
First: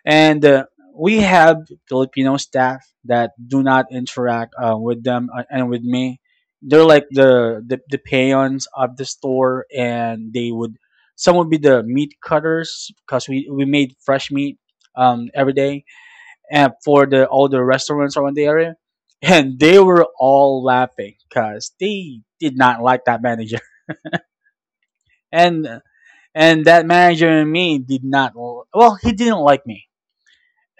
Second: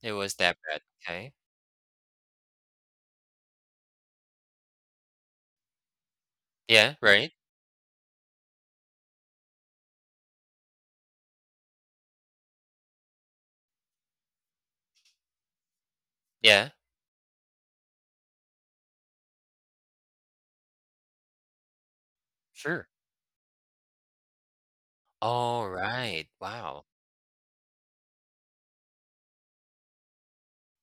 B: It was
A: And
B: that
A: uh,
B: bad.
A: We
B: Okay.
A: have Filipino staff that do not interact uh, with them, uh, and with me. They're
B: Yeah,
A: like
B: right?
A: the, the the peons of the store, and they would, some would be the meat cutters because we, we made fresh meat, um, every day,
B: Yeah.
A: and for the, all the restaurants around the area. And they were all laughing because they did not
B: Sure.
A: like that manager. and
B: Alright.
A: and
B: Wow.
A: that manager and me did not, well, he didn't like me.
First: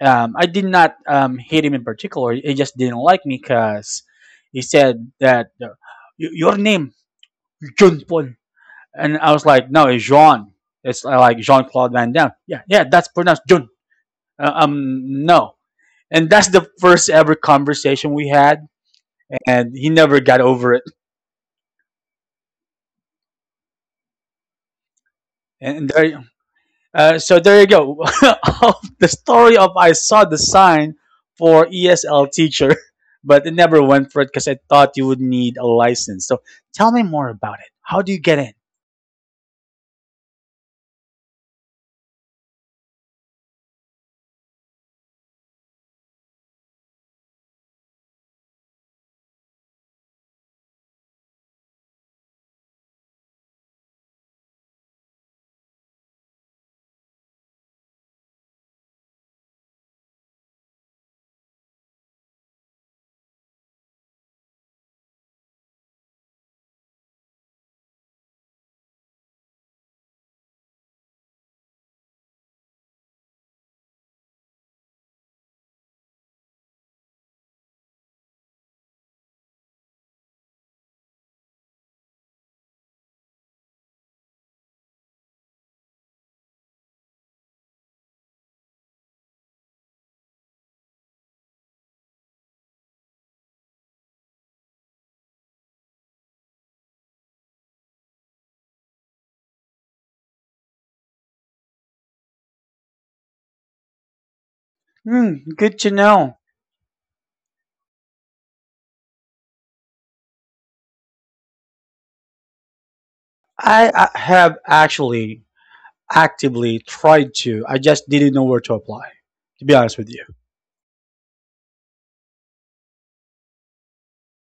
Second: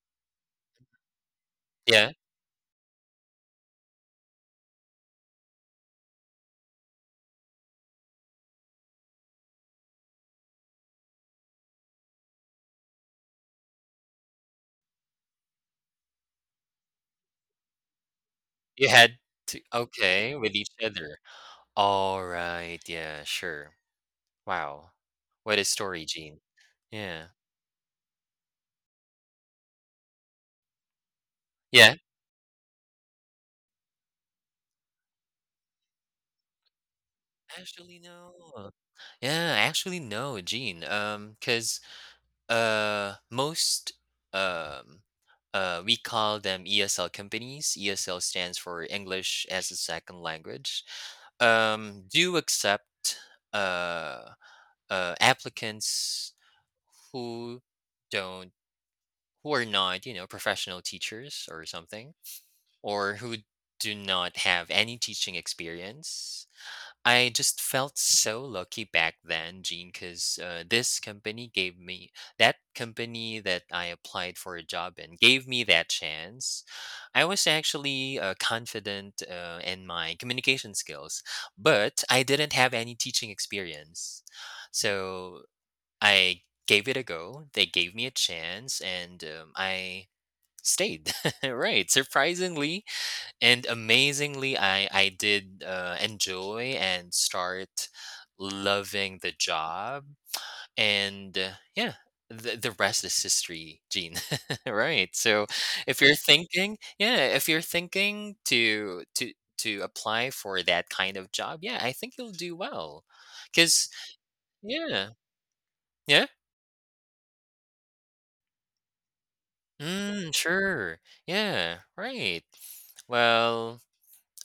A: um, I did not um, hate him in
B: Yeah.
A: particular. He just didn't like me because he said that uh, "Y- Your name, John Paul," and I was like, "No, it's Jean, it's uh, like Jean-Claude Van Damme." "Yeah, yeah, that's pronounced John." Uh, um no. And that's the first ever conversation we had,
B: You had to
A: and he never
B: okay,
A: got
B: with
A: over
B: each
A: it.
B: other. Alright. Yeah, sure. Wow. What a
A: And
B: story,
A: there,
B: Gene.
A: Uh,
B: Yeah.
A: so there you go. Of the story of I saw the sign for
B: Yeah.
A: E S L teacher, but it never went for it because I thought you would need a license. So tell me more about it. How
B: Actually,
A: do you get in?
B: no. Yeah, actually, no, Gene. Um, because uh, most um, uh, we call them E S L companies. E S L stands for English as a Second Language. Um, do accept uh, uh applicants who don't who are not, you know, professional teachers or something, or who do not have any teaching experience. I just felt so lucky back then, Gene, because uh, this company gave me, that company that I applied for a job in, gave me that chance. I was actually uh, confident uh, in my communication skills, but I didn't have any teaching experience. So I gave it a go. They gave me a chance, and um, I stayed. Right. Surprisingly, and amazingly, i i did uh, enjoy and start loving the job, and uh, yeah, the, the rest is history, Gene. Right.
A: Hmm,
B: So
A: good to
B: if you're
A: know.
B: thinking, yeah, if you're thinking to to to apply for that kind of job, yeah, I think you'll do well
A: I,
B: because
A: I have
B: yeah.
A: actually
B: Yeah.
A: actively tried to. I just didn't know where to apply. To be honest with you.
B: Mm, sure. Yeah, right. Well,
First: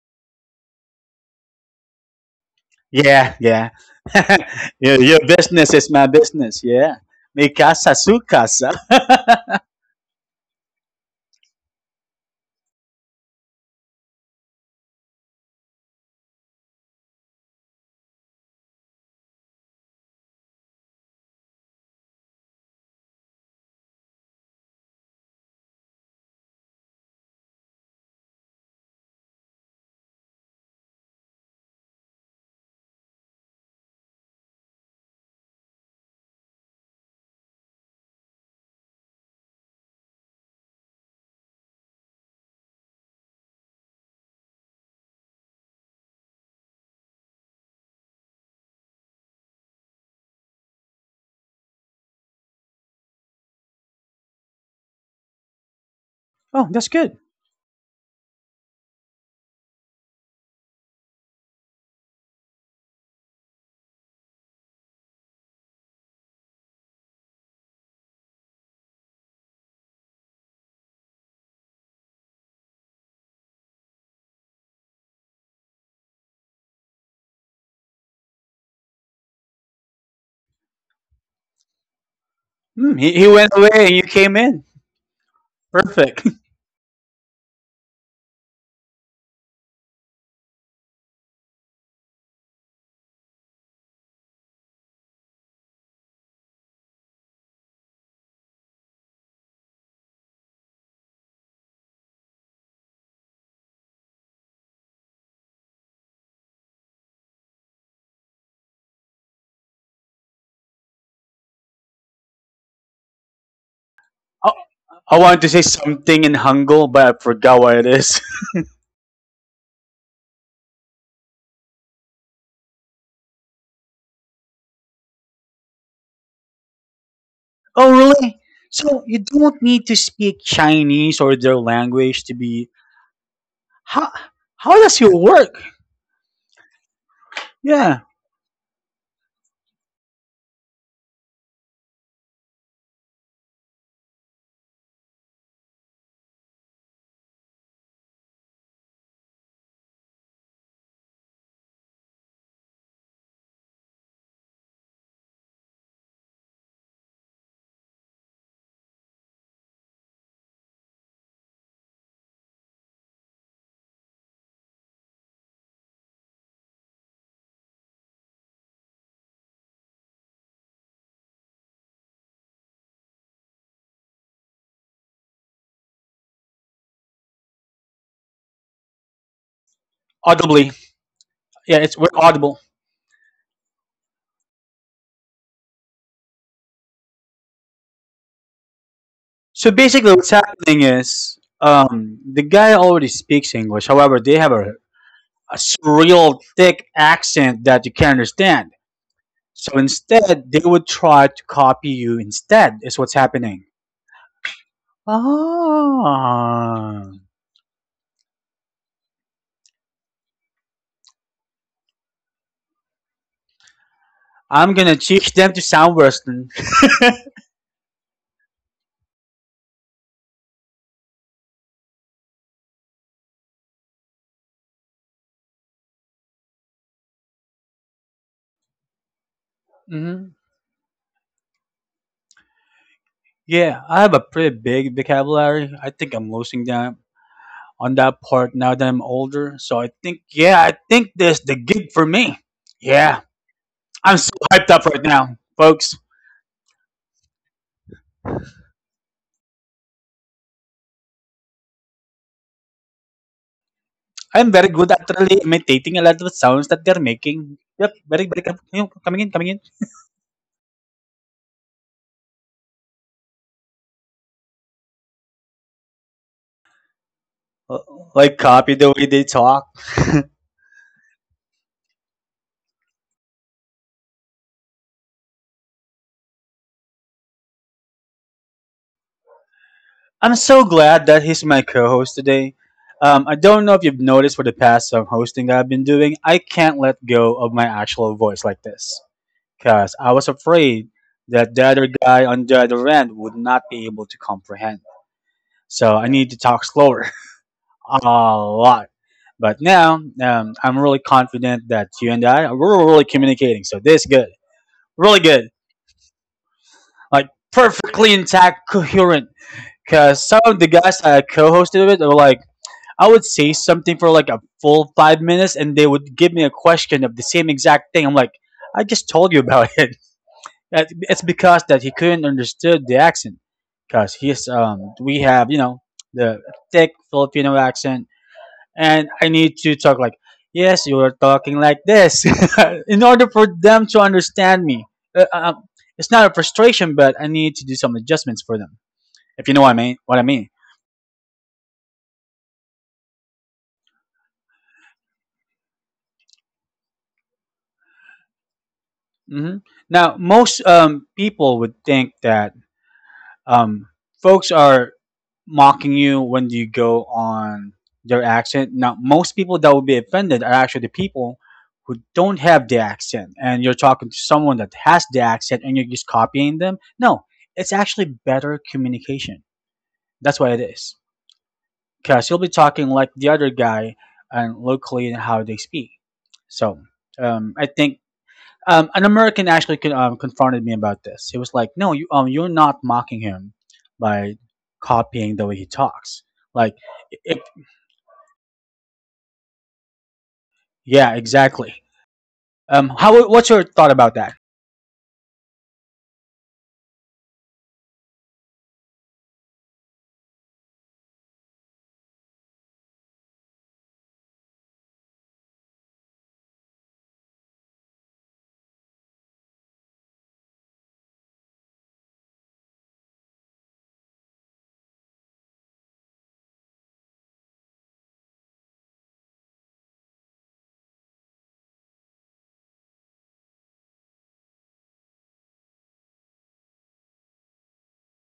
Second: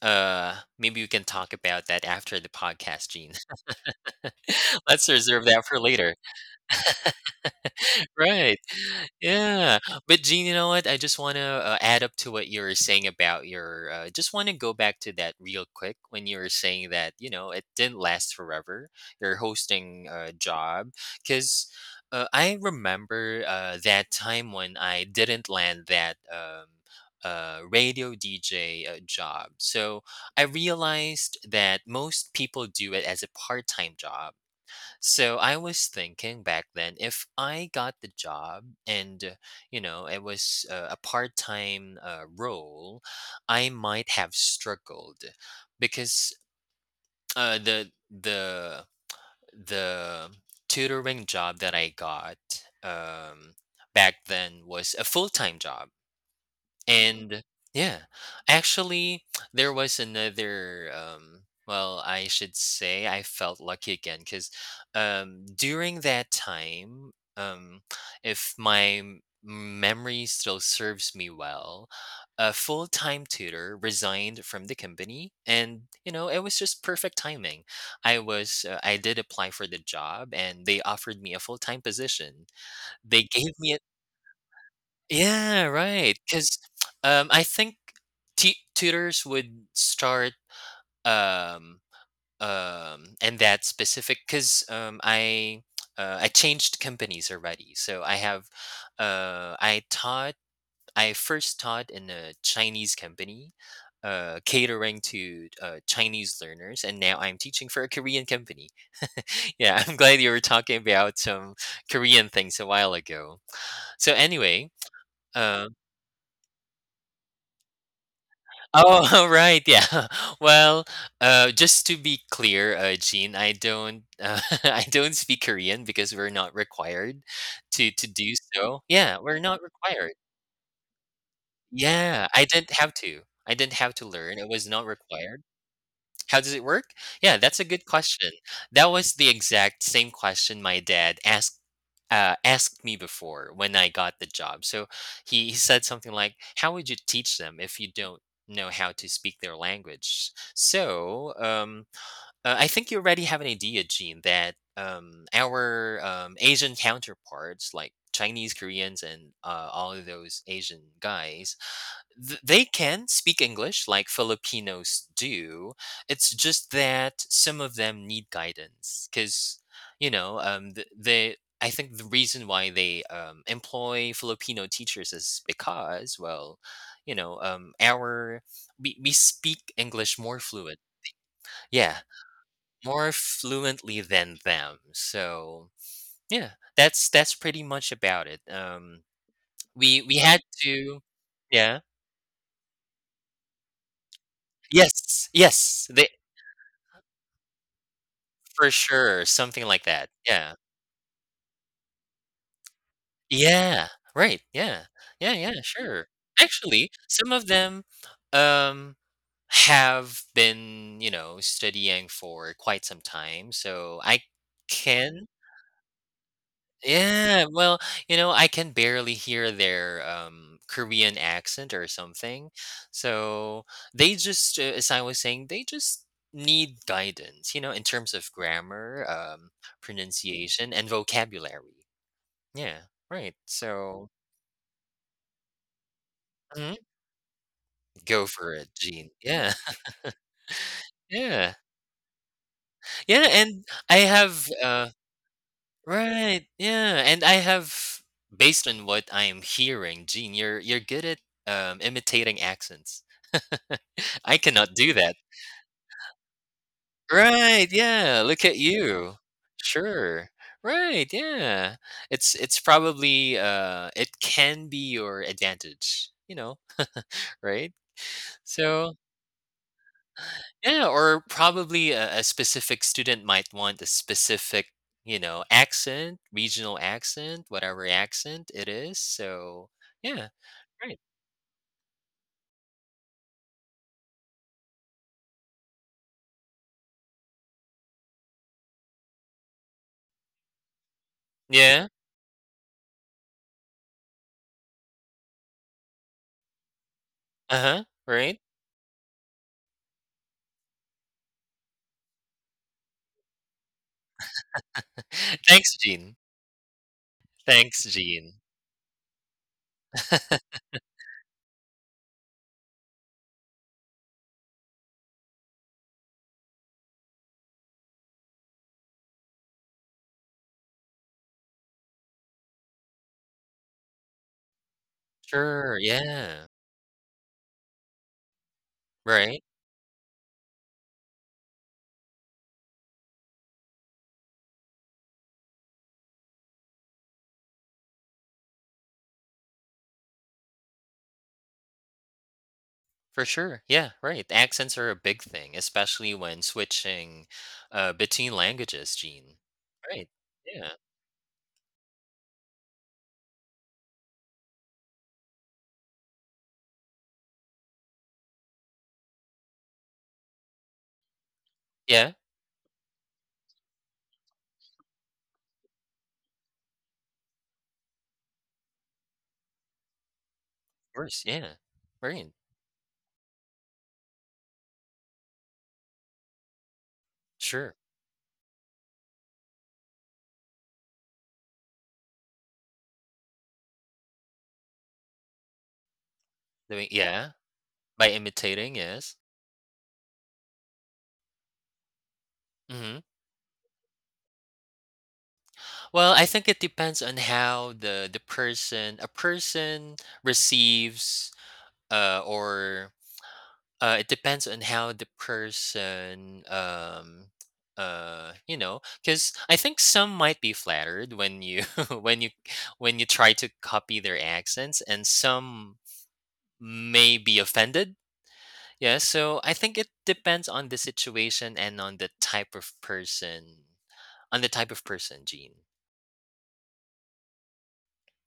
B: uh maybe we can talk about that after the podcast,
A: Yeah,
B: Gene.
A: yeah. your,
B: Let's
A: your
B: reserve that
A: business
B: for
A: is my
B: later.
A: business. Yeah. Mi casa su
B: Right.
A: casa.
B: Yeah. But Gene, you know what? I just want to uh, add up to what you were saying about your. Uh, just want to go back to that real quick when you were saying that, you know, it didn't last forever. Your hosting uh, job, because uh, I remember uh, that time when I didn't land that. Um, uh, radio D J uh, job. So I realized that most people do it as a part time job. So I was thinking back then, if I got the job and uh, you know, it was uh, a part-time uh, role, I might have struggled because uh, the the the tutoring job that I got, um, back then, was a full-time job.
A: Oh, that's good.
B: And yeah, actually, there was another. Um, well, I should say I felt lucky again because um, during that time, um, if my m- memory still serves me well, a full time tutor resigned from the company, and you know, it was just perfect timing. I was uh, I did apply for the job, and they offered me a full time position.
A: Hmm, he,
B: They
A: he went
B: gave
A: away
B: me,
A: and you came in.
B: yeah, right,
A: Perfect.
B: 'cause, um, I think tu tutors would start, um, um, in that specific 'cause, um, I, uh, I changed companies already, so I have, uh, I taught, I first taught in a Chinese company, uh, catering to, uh, Chinese learners, and now I'm teaching for a Korean company. Yeah, I'm glad you were talking about some Korean things a while ago. So
A: I,
B: anyway,
A: I wanted to say
B: um
A: something in Hangul, but I forgot what it is.
B: Oh, right, yeah. Well, uh, just to be clear, uh, Gene, I don't, uh, I don't speak Korean because we're not required
A: Oh,
B: to to do
A: really?
B: so.
A: So you
B: Yeah, we're
A: don't
B: not
A: need to
B: required.
A: speak Chinese or their language
B: Yeah,
A: to
B: I
A: be.
B: didn't have to. I didn't have to
A: How
B: learn. It was
A: how
B: not
A: does it
B: required.
A: work?
B: How does it work? Yeah, that's a good
A: Yeah,
B: question. That was the exact same question my dad asked uh, asked me before when I got the job. So he, he said something like, "How would you teach them if you don't know how to speak their language?" So um, uh, I think you already have an idea, Gene, that um, our um, Asian counterparts, like Chinese, Koreans, and uh, all of those Asian guys, Th they can speak English like Filipinos do. It's just that some of them need guidance because, you know, um, th they, I think the reason why they um, employ Filipino teachers is because, well, you know, um, our we, we speak English more
A: audibly.
B: fluent,
A: Yeah, it's,
B: yeah,
A: we're audible.
B: more fluently than them. So yeah, that's that's pretty much about it. Um,
A: So
B: we
A: basically,
B: we
A: what's
B: had
A: happening
B: to,
A: is,
B: yeah.
A: um, the guy already speaks English. However, they have a,
B: Yes,
A: a
B: yes. They.
A: surreal thick accent that you can't
B: For
A: understand.
B: sure, something
A: So
B: like that,
A: instead,
B: yeah.
A: they would try to copy you. Instead, is what's happening.
B: Yeah, right, yeah. Yeah, yeah, sure. Actually,
A: Ah.
B: some of them, um, have been, you know, studying for quite some time, so I
A: I'm gonna
B: can.
A: teach them to sound worse than.
B: Yeah, well, you know, I can barely hear their, um, Korean accent or something, so they just, uh, as I was saying, they just need guidance, you know, in terms of grammar, um,
A: Mhm.
B: pronunciation, and vocabulary. Yeah, right,
A: Yeah, I
B: so
A: have a pretty big vocabulary. I think I'm losing
B: mhm,
A: that on that
B: go for
A: part
B: it,
A: now that I'm
B: Gene. Yeah.
A: older. So I think, yeah, I think there's
B: Yeah.
A: the gig for me. Yeah,
B: Yeah, and I
A: I'm so
B: have,
A: hyped up
B: uh
A: right now, folks.
B: Right, yeah, and I have, based on what I am hearing, Gene, you're you're good at, um, imitating accents. I
A: I'm very
B: cannot
A: good
B: do
A: at
B: that.
A: really imitating a lot of sounds that they're making.
B: Right,
A: Yep,
B: yeah,
A: very, very
B: look
A: com-
B: at
A: you know,
B: you.
A: coming in, coming in.
B: Sure. Right, yeah. It's it's probably, uh it can be your advantage, you know, right?
A: Uh, Like copy the
B: So
A: way they talk.
B: yeah, or probably a, a specific student might want a specific, you know, accent, regional accent, whatever accent it is. So, yeah,
A: I'm so
B: right.
A: glad that he's my co-host today. Um, I don't know if you've noticed for the past some hosting I've been doing, I can't let go of my actual voice like this, because I was afraid that the other
B: Yeah.
A: guy on the other end would not be able to comprehend. So I need to talk slower
B: Uh huh.
A: a
B: Right.
A: lot. But now, um, I'm really confident that you and I, we're really communicating. So this good, really good,
B: Thanks, Gene.
A: like
B: Thanks,
A: perfectly
B: Gene.
A: intact, coherent. Because some of the guys I co-hosted with were like, I would say something for like a full five minutes, and they would give me a question of the same exact thing. I'm like, I just told you about it. That- It's because that he couldn't understood the accent, because he's, um, we have, you
B: Sure.
A: know, the
B: Yeah.
A: thick Filipino accent, and I
B: Right.
A: need to talk like, yes, you are talking like this in order for them to understand me. Uh, uh, um, it's not a frustration, but I need to do some adjustments for them. If you know what I mean, what I mean.
B: For sure. Yeah. Right. Accents are a big thing, especially when switching uh, between languages, Gene.
A: Hmm.
B: Right.
A: Now, most
B: Yeah.
A: um, people would think that, um, folks are mocking you when you go on their accent. Now, most people that would be offended are actually the people who
B: Yeah. Of
A: don't have the accent, and you're talking to someone that has the accent, and you're just copying them. No, it's actually better communication. That's what it is.
B: course. Yeah.
A: Because
B: Right.
A: you'll be talking like the other guy and locally in how they speak. So um, I
B: Sure.
A: think, um, an American actually con- um, confronted me about this. He was like, "No, you, um, you're not mocking him by copying the way he talks.
B: I
A: Like,
B: mean, yeah.
A: if,
B: By imitating, yes.
A: yeah, exactly." Um,
B: Mhm.
A: how, what's your thought about that?
B: Well, I think it depends on how the the person, a person receives, uh or uh it depends on how the person um uh you know, cuz I think some might be flattered when you when you when you try to copy their accents, and some may be offended. Yeah, so I think it depends on the situation and on the type of person, on the type of person, Gene.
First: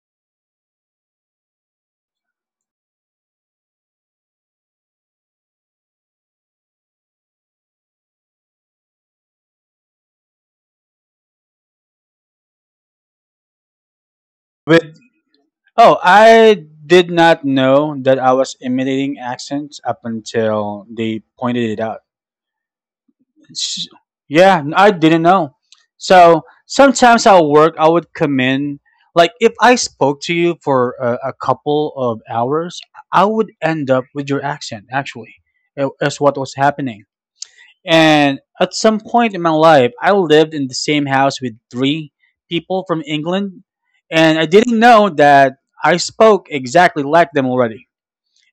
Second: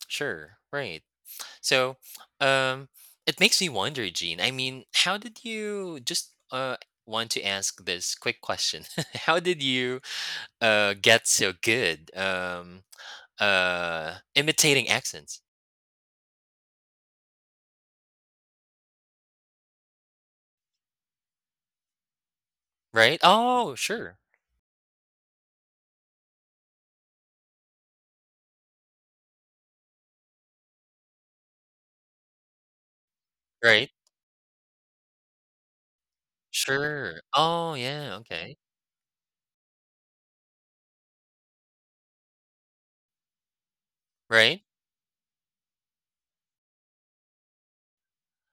B: Sure, right. So, um, it makes me wonder, Gene. I mean, how did you just uh want to ask this quick question? How did you uh get so good um uh imitating
A: With,
B: accents?
A: oh, I did not know that I was imitating accents up until they pointed it out.
B: Right? Oh,
A: S-
B: sure.
A: Yeah, I didn't know. So sometimes at work, I would come in. Like if I spoke to you for a, a couple of hours, I would end
B: Right?
A: up with your accent. Actually, it, is what was happening.
B: Sure. Oh, yeah,
A: And
B: okay.
A: at some point in my life, I lived in the same house with three people from England, and I
B: Right?
A: didn't know that I spoke exactly like them already.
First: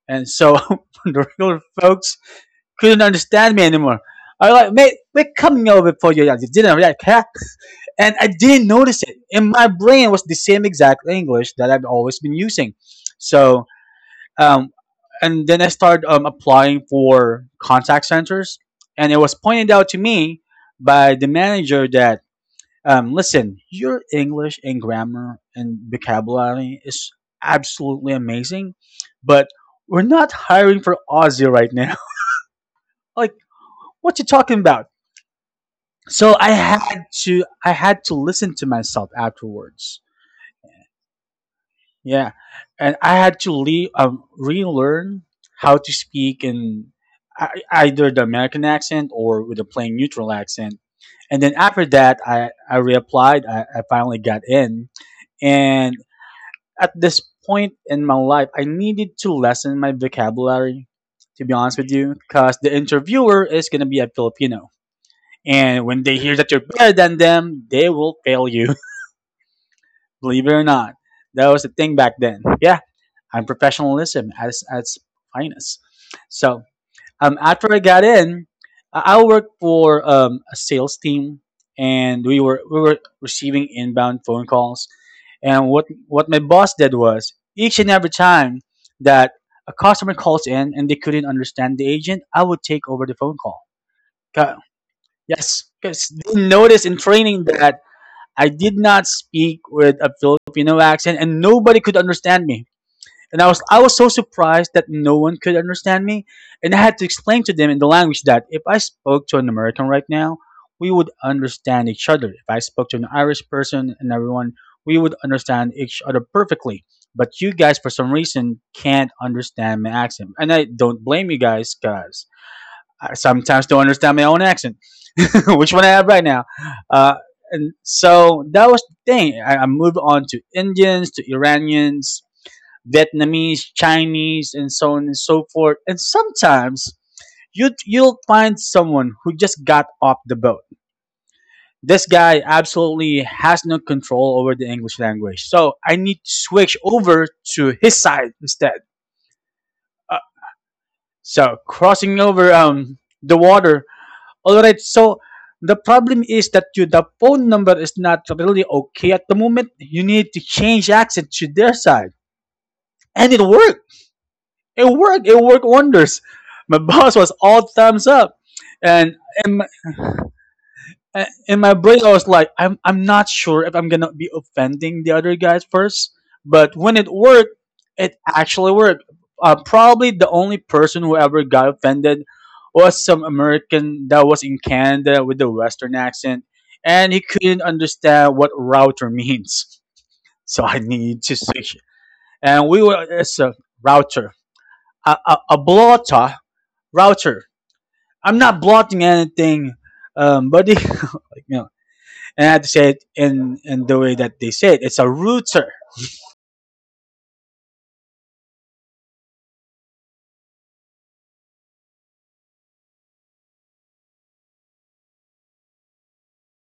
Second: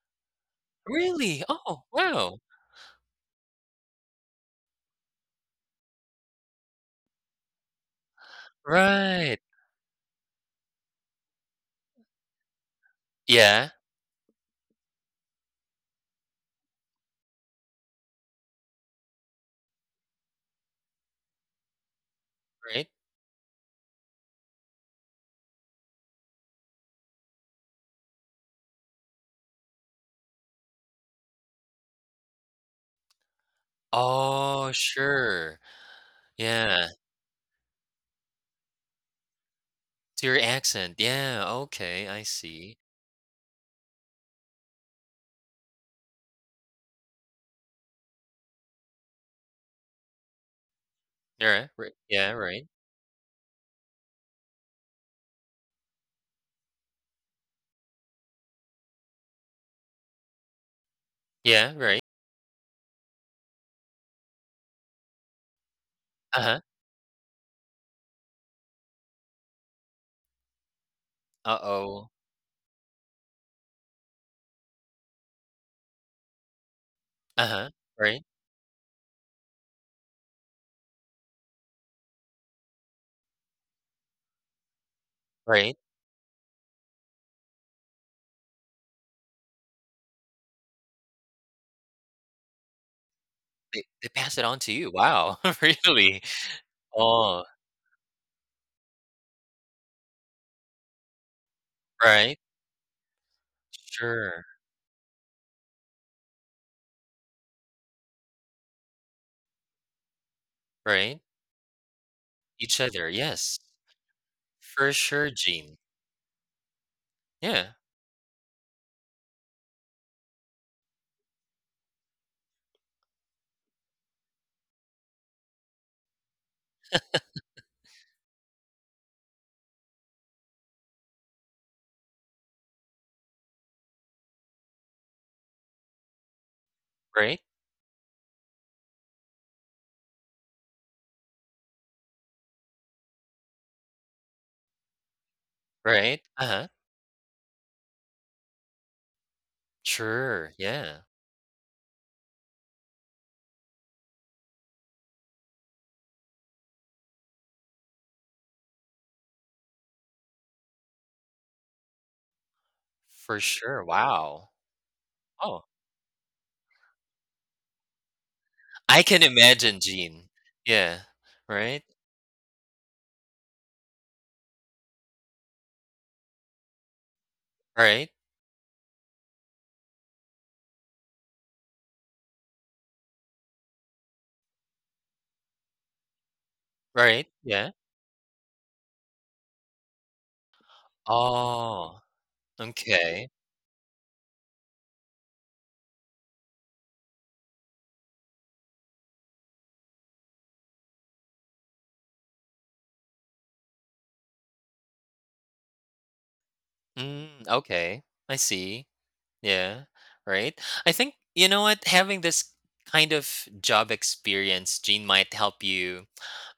A: And so, the
B: Really?
A: regular
B: Oh,
A: folks
B: wow.
A: couldn't understand me anymore. I was like, "Mate, we're coming over for you. Yeah, you didn't react, huh?" And I didn't notice it.
B: Right.
A: And my brain was the same exact English that I've always been using. So,
B: Yeah,
A: um, and then I started, um, applying for contact centers. And it was pointed out to me by the manager that,
B: right.
A: um, "Listen, your English and grammar and vocabulary is absolutely amazing, but we're not hiring for Aussie right now." Like, what you talking
B: Oh,
A: about?
B: sure.
A: So i had
B: Yeah.
A: to i had to listen to myself afterwards.
B: To your accent. Yeah, okay, I
A: Yeah,
B: see.
A: and I had to le- um, relearn how to speak in, ei- either the American accent or with a plain neutral accent. And then
B: Yeah,
A: after
B: right.
A: that,
B: Yeah,
A: i
B: right.
A: i reapplied. i, I finally got in. And at this point in my life, I needed to lessen my vocabulary, to be
B: Yeah,
A: honest with
B: right.
A: you, because the interviewer is going to be a Filipino, and when they hear that
B: Uh-huh.
A: you're better than them, they will fail you. Believe it or not, that was the thing
B: Uh-oh.
A: back then. Yeah, I'm professionalism as as finest. So um,
B: Uh-huh.
A: after I got
B: Right,
A: in, I I worked for um, a sales team, and we were we were receiving inbound phone calls. And
B: right.
A: what what my boss did was each and every time that a customer calls in and they couldn't understand the agent, I would take over the phone call.
B: They they pass it
A: Ca-
B: on to you. Wow,
A: Yes, because
B: really?
A: they noticed in
B: Oh,
A: training that I did not speak with a Filipino accent, and nobody could
B: right.
A: understand me. And I was I was so
B: Sure.
A: surprised that no one could understand me, and I had to explain to them in the language that if I spoke to an American right now, we would
B: Right.
A: understand each other. If I
B: Each
A: spoke to an
B: other.
A: Irish
B: Yes.
A: person and everyone, we
B: For
A: would
B: sure,
A: understand
B: Gene.
A: each other perfectly. But you guys,
B: Yeah.
A: for some reason, can't understand my accent, and I don't blame you guys because I sometimes don't understand my own accent. Which one I have right now. Uh, and so that was the thing. I, I moved on to Indians, to Iranians, Vietnamese, Chinese, and so on and so forth. And sometimes
B: Right.
A: you you'll find someone who just got off the boat. This guy absolutely has no control over the English language, so I need to
B: Right. Uh-huh.
A: switch over to his side instead. Uh,
B: Sure. Yeah.
A: so crossing over, um the water. All right. So the problem is that you, the phone number is not really okay at the moment. You need to change accent to their side, and it
B: For sure.
A: worked.
B: Wow.
A: It worked. It worked
B: Oh,
A: wonders. My boss was all thumbs up,
B: I
A: and
B: can
A: and my,
B: imagine, Gene. Yeah.
A: a- in my
B: Right.
A: brain I was like, I'm I'm not sure if I'm gonna be offending the other guys first, but when it worked, it
B: Right.
A: actually worked. Uh, probably the only person who ever got offended was some American that was in Canada with a Western accent, and he
B: Right.
A: couldn't
B: Yeah.
A: understand what router means. So I need to switch.
B: Oh,
A: And we were,
B: okay.
A: it's a router, a, a, a blotter router. I'm not blotting anything, um, buddy. You know." And I had to say it in in the way that they say it. It's a rooter.
B: Mm, okay. I see. Yeah, right. I think you know what, having this kind of job experience, Gene, might help you.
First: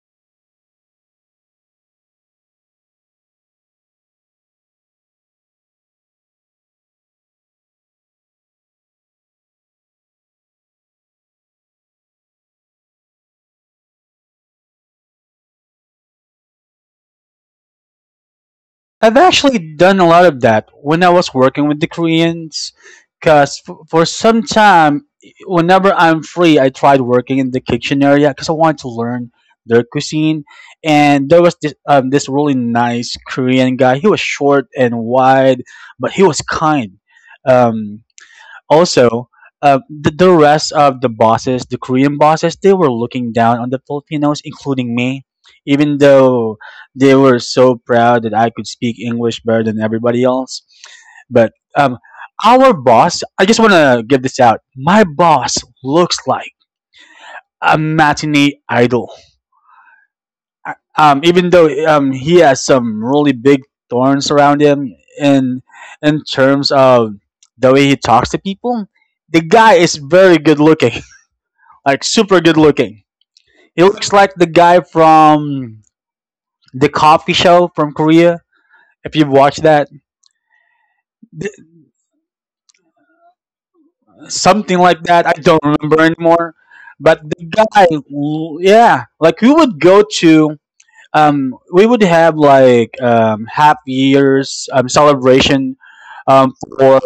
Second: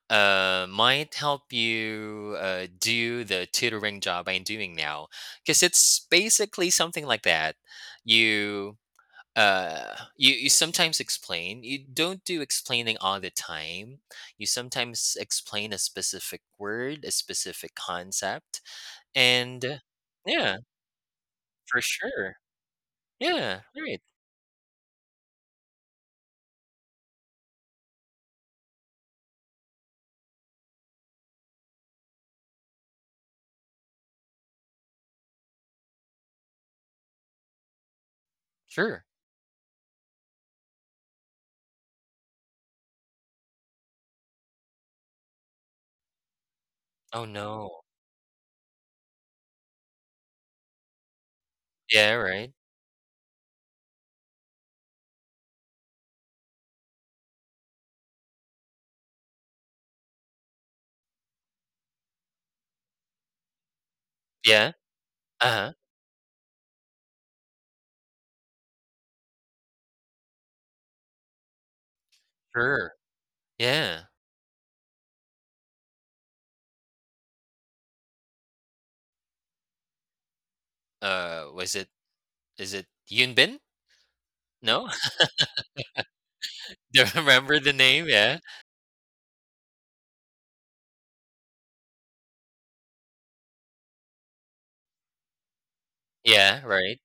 B: Uh, might help you uh, do the tutoring job I'm doing now, because it's basically something like that. You uh you, you sometimes explain, you don't do explaining all the time, you sometimes explain a specific word, a specific concept,
A: I've
B: and
A: actually
B: uh,
A: done a lot of
B: yeah,
A: that when I was working with
B: for
A: the
B: sure,
A: Koreans,
B: yeah,
A: because
B: right,
A: for some time, whenever I'm free, I tried working in the kitchen area because I wanted to learn their cuisine. And there was this um, this really nice Korean guy. He was short and wide, but he was kind. Um,
B: sure.
A: Also, uh, the, the rest of the bosses, the Korean bosses, they were looking down on the Filipinos, including me, even though they
B: Oh,
A: were so
B: no.
A: proud that I could speak English better than everybody else. But um,
B: Yeah, right.
A: our boss, I just want to give this out. My boss looks like a matinee idol, um, even though, um, he has some really big thorns around
B: Yeah.
A: him, in
B: Uh-huh.
A: in terms of the way he talks to people. The guy is very good looking, like super good
B: Sure.
A: looking. He
B: Yeah.
A: looks like the guy from the coffee show from Korea. If you've watched that,
B: Uh,
A: Th-
B: was it, is it Yunbin?
A: something
B: No?
A: like that. I don't remember anymore.
B: Do you
A: But the
B: remember the
A: guy,
B: name? Yeah.
A: l- yeah, like we would go to, um, we would have like, um, half years, um, celebration, um,
B: Yeah, right.
A: for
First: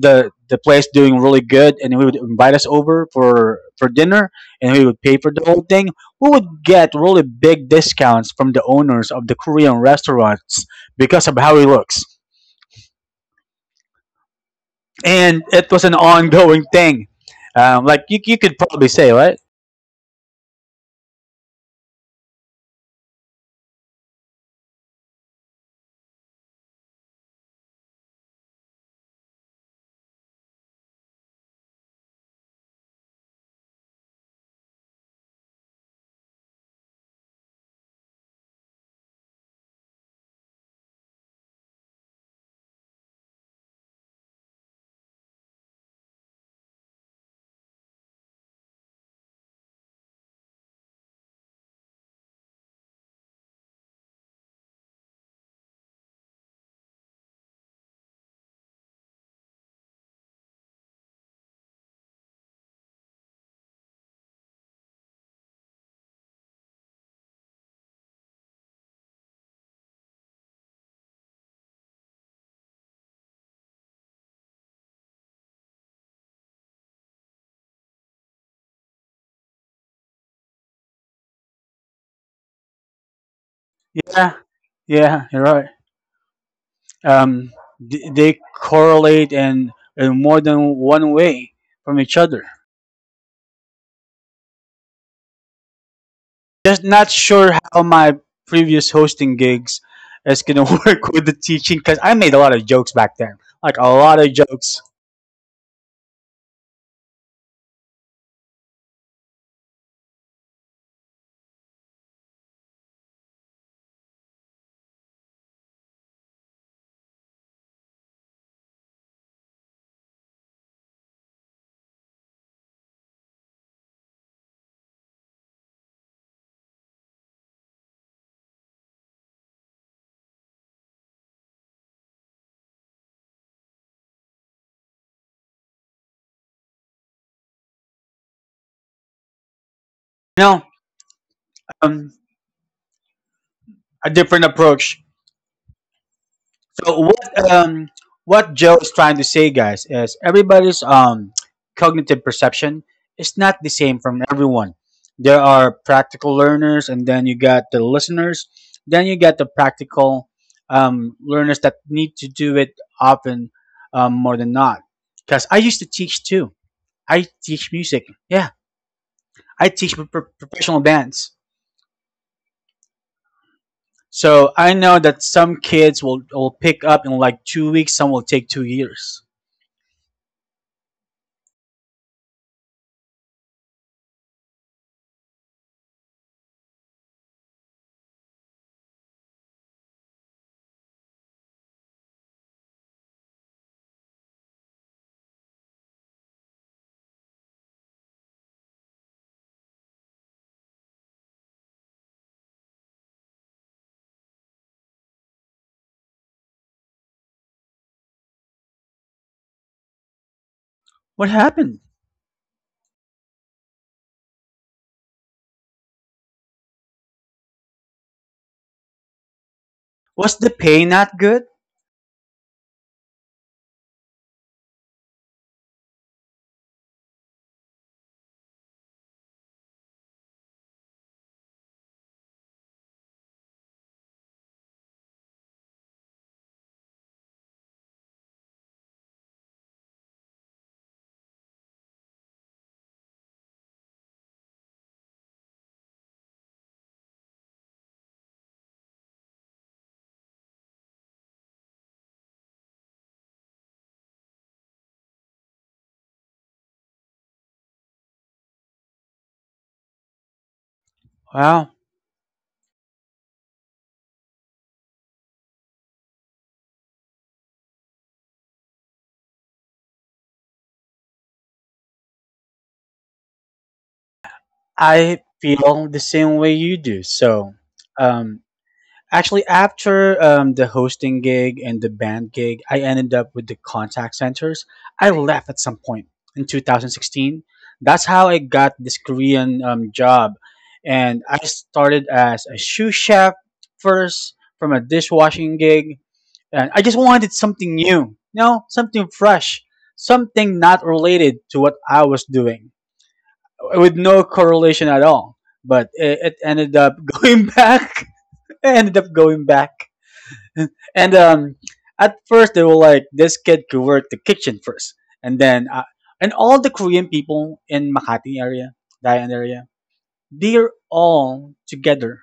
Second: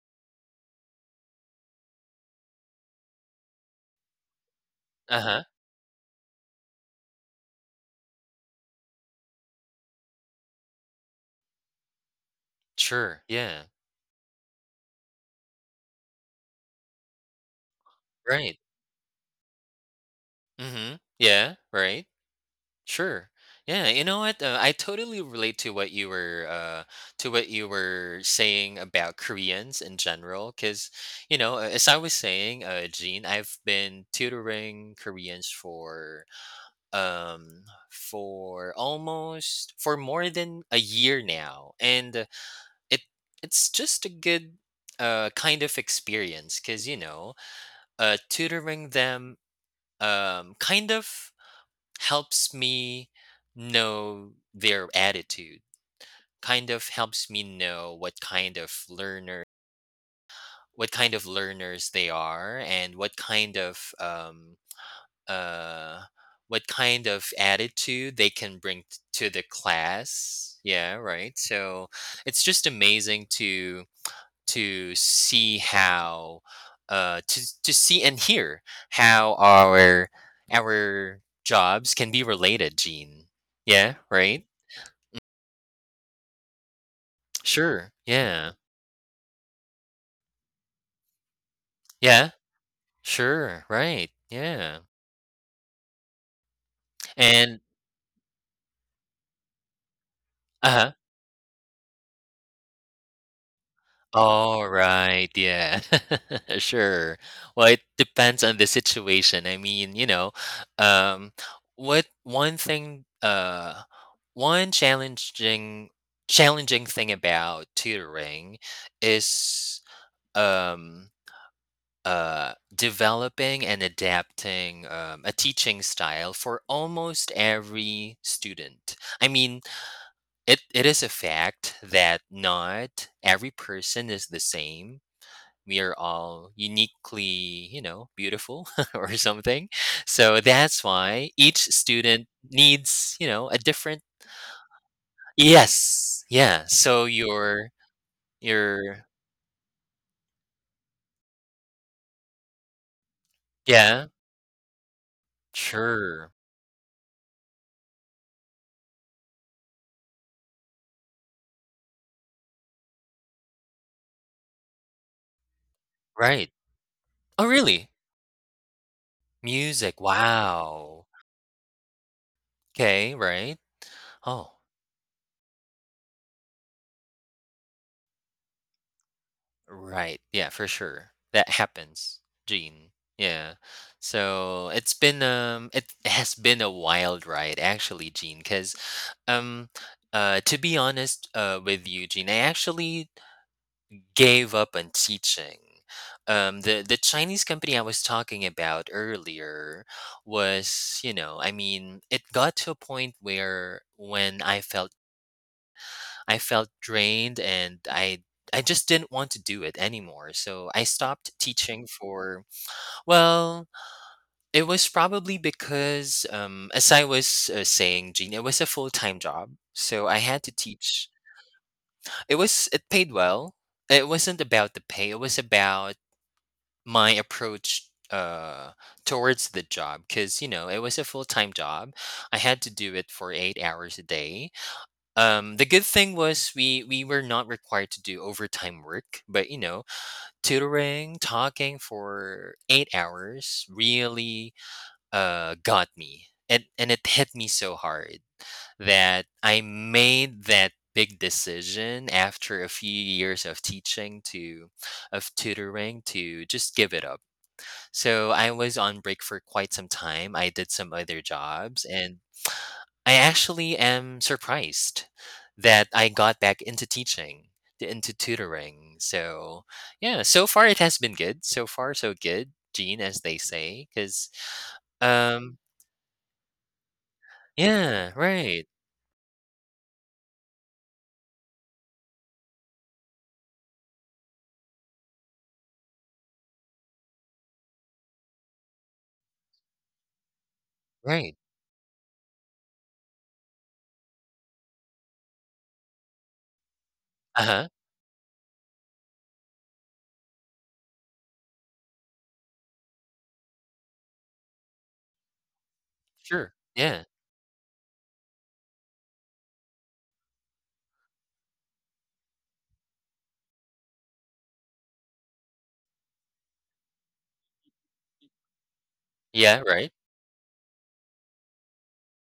A: the the place doing really good, and we would invite us over for for dinner, and we would pay for
B: Uh-huh.
A: the whole thing. We would get really big discounts from the owners of the Korean restaurants because of how he looks,
B: Sure. Yeah.
A: and it was an ongoing thing. Um, like you, you could
B: Right.
A: probably say, right?
B: Mhm. Yeah, right. Sure. Yeah, you know what? Uh, I totally relate to what you were uh to what you were saying about Koreans in general, cuz you know, uh, as I was saying, uh Gene, I've been tutoring Koreans for um for almost, for more than a year now, and uh, it it's just a good uh kind of experience, cuz you know, uh tutoring them um kind of helps me know their attitude, kind of helps me know what kind of learner, what kind of learners they are, and what kind of um uh what kind of attitude they can bring t- to the class. Yeah, right, so it's just amazing to to see how, uh to to see and hear how our our jobs can be related, Gene. Yeah,
A: Yeah,
B: right,
A: yeah, you're right. Um,
B: sure,
A: th- they
B: yeah.
A: correlate in, in more than one way from each
B: Yeah,
A: other.
B: sure, right, yeah.
A: Just not sure
B: And
A: how my previous hosting gigs is going to
B: uh-huh.
A: work with the teaching because I made a lot of jokes back then, like a lot of
B: All
A: jokes.
B: right, yeah. Sure. Well, it depends on the situation. I mean, you know, um, what, one thing, uh, one challenging, challenging thing about tutoring is um uh developing and adapting um, a teaching style for almost every student. I mean, it it is a fact that not every person is the same. We are all uniquely, you know, beautiful or something. So
A: You know,
B: that's why each
A: um,
B: student needs, you know, a different.
A: a different approach.
B: Yes. Yeah.
A: So
B: So
A: what
B: your
A: um what Joe is
B: your
A: trying to say, guys, is everybody's um cognitive perception is not the same
B: yeah,
A: from everyone. There are
B: sure.
A: practical learners, and then you got the listeners. Then you got the practical um, learners that need to do it often um, more than not. Because I used to teach too.
B: Right.
A: I
B: Oh,
A: teach
B: really?
A: music. Yeah, I teach
B: Music.
A: pro- pro- professional
B: Wow.
A: bands.
B: Okay, right.
A: So
B: Oh,
A: I know that some kids will will pick up in like two weeks. Some will take two years.
B: right. Yeah, for sure. That happens. Gene. Yeah. So it's been um it has been a wild ride actually, Gene, because Um, uh, to be honest, uh, with you, Eugene, I actually gave up on teaching. Um, the the Chinese company I was talking about earlier was, you know, I mean, it got to a point where when I felt, I felt drained, and I I just didn't want to do it anymore. So I
A: What
B: stopped
A: happened?
B: teaching for, well, it was probably because, um, as I was uh, saying, Gene, it was a full time job. So I
A: Was
B: had
A: the
B: to
A: pay
B: teach.
A: not good?
B: It was, it paid well. It wasn't about the pay. It was about my approach uh towards the job because you know it was a full-time job. I had to do it for eight hours a day. Um the good thing was we we were not required to do overtime work, but you know, tutoring, talking for eight hours really uh got me. It and it hit me so hard that I made that big decision after a few years of teaching to of tutoring to just give it up. So I was on break for quite some time. I did some other
A: Well,
B: jobs, and I actually am surprised that I got back into teaching, t- into tutoring. So, yeah, so far it has been good. So far so good, Gene, as they say, cuz
A: I
B: um
A: feel the same way you do. So,
B: yeah,
A: um,
B: right.
A: actually, after um, the hosting gig and the band gig, I ended up with the contact centers. I left at some point in two thousand sixteen. That's how I got this Korean um, job. And
B: Right.
A: I started as a shoe chef first from a dishwashing gig. And I just wanted
B: Uh-huh.
A: something new, you know, something fresh, something not related to what I was doing, with no correlation at all. But it, it
B: Sure.
A: ended up
B: Yeah.
A: going back. Ended up going back. And um, at first they were like, this kid could work the kitchen first, and then uh, and all the Korean people in Makati area, Dayan
B: Yeah,
A: area,
B: right.
A: they're all together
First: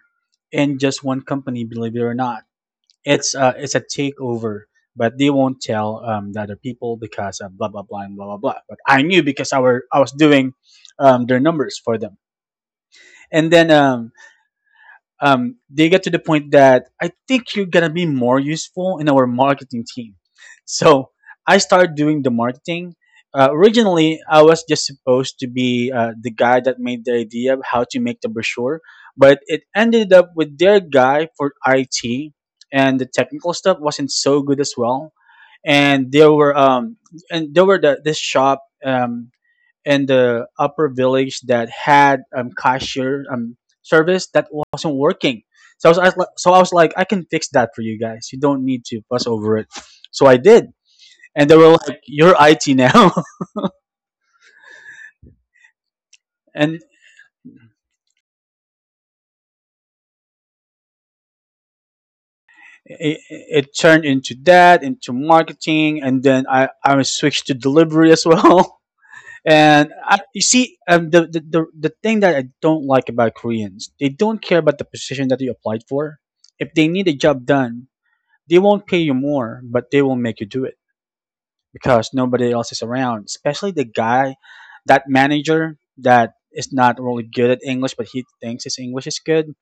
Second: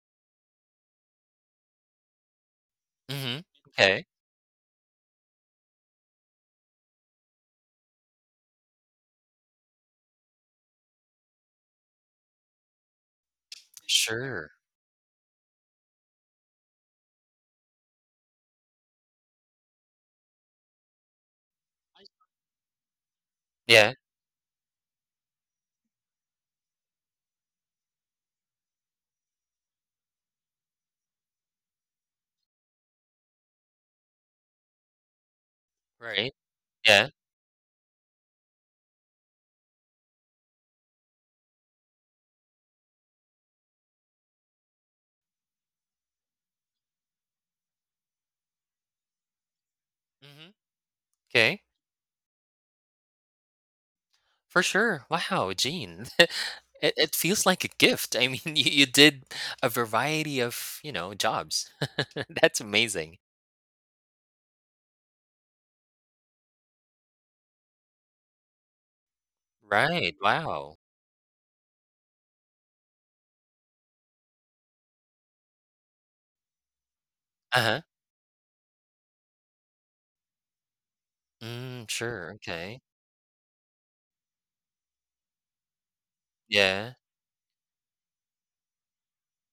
A: in just one company. Believe it or not, it's
B: Mhm.
A: uh, it's a
B: Okay.
A: takeover. But they won't tell um, the other people because of blah blah blah and blah blah blah. But I knew because I were I was doing um, their numbers for them and then um,
B: Sure.
A: um, they get to the point that I think you're gonna be more useful in our marketing team. So I started doing the marketing. Uh,
B: Yeah.
A: originally, I was just supposed to be uh, the guy that made the idea of how to make the brochure, but it ended up with their guy for I T, and the technical stuff wasn't so good as well. And there
B: Right.
A: were um,
B: Yeah.
A: and there were the this shop Um, in the upper village that had um cashier um service that wasn't working. So I was, I was li- so I was like, I can fix that for you guys. You don't need to fuss over it. So I
B: Mhm.
A: did, and they
B: Okay.
A: were like, "You're I T now."
B: For sure. Wow, Gene,
A: And
B: It, it feels like a gift. I mean, you, you did a variety of, you know, jobs. That's
A: it,
B: amazing.
A: it turned into that, into marketing, and then I I was switched to delivery as well. And I,
B: Right.
A: you see,
B: Wow.
A: um, the, the, the, the thing that I don't like about Koreans, they don't care about the position that you applied for. If they need a job done,
B: Uh-huh.
A: they won't pay you more, but they will make you do it
B: Mm,
A: because
B: sure.
A: nobody else is
B: Okay.
A: around. Especially the guy, that manager that is not
B: Yeah.
A: really good at English, but he thinks his English is good.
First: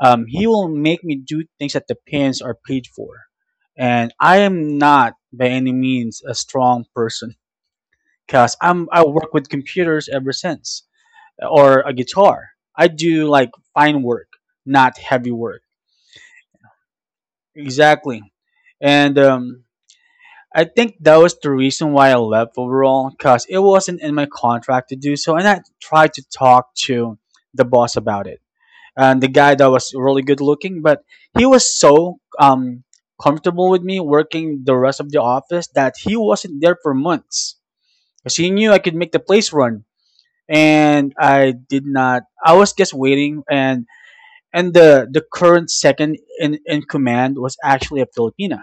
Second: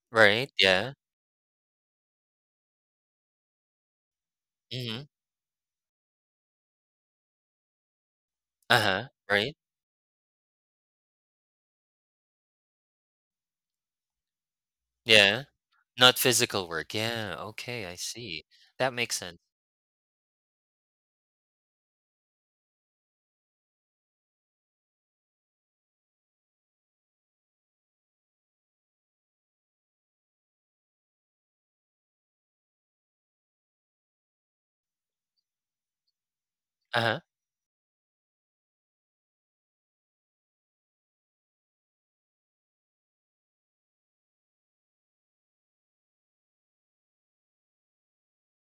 A: Um, he
B: Right.
A: will
B: Yeah.
A: make me do things that the pins are paid for, and I am
B: Mhm.
A: not by any means a strong person because I'm I
B: Uh-huh.
A: work with
B: Right.
A: computers ever since, or a guitar. I do like fine work, not heavy
B: Yeah.
A: work.
B: Not physical work. Yeah. Okay, I
A: Exactly,
B: see. That
A: and
B: makes sense.
A: um, I think that was the reason why I left overall, because it wasn't in my contract to do so. And I tried to talk to the boss about it. And the guy that was really good looking, but he was so um, comfortable with me working the rest of the office that he wasn't there for
B: Uh-huh.
A: months. Because he knew I could make the place run. And I did not, I was just waiting. And and the, the current second in, in command was actually a Filipino,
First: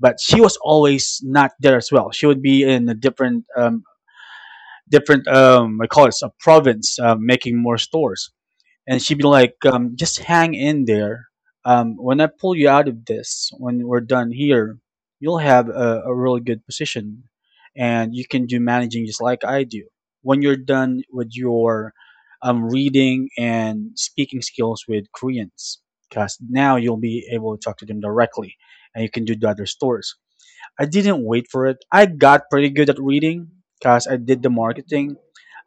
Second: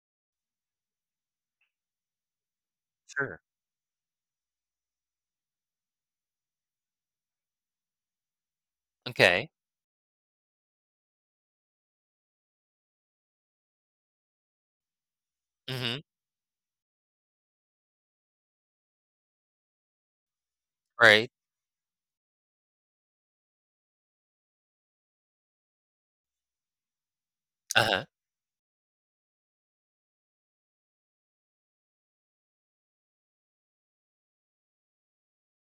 A: but she was always not there as well. She would be in a
B: Sure.
A: different, um, different, um, I call it a province, uh, making more stores, and she'd be
B: Okay.
A: like, um, "Just hang in there. Um, when I pull you out of this, when we're done here, you'll have
B: Mhm.
A: a, a really good position, and you can do managing just like I do. When you're done with
B: Right.
A: your um, reading and speaking skills with Koreans. Because now you'll be able to talk to them
B: Uh-huh.
A: directly, and you can do the other stores." I didn't wait for it. I got pretty good at reading because I did the marketing.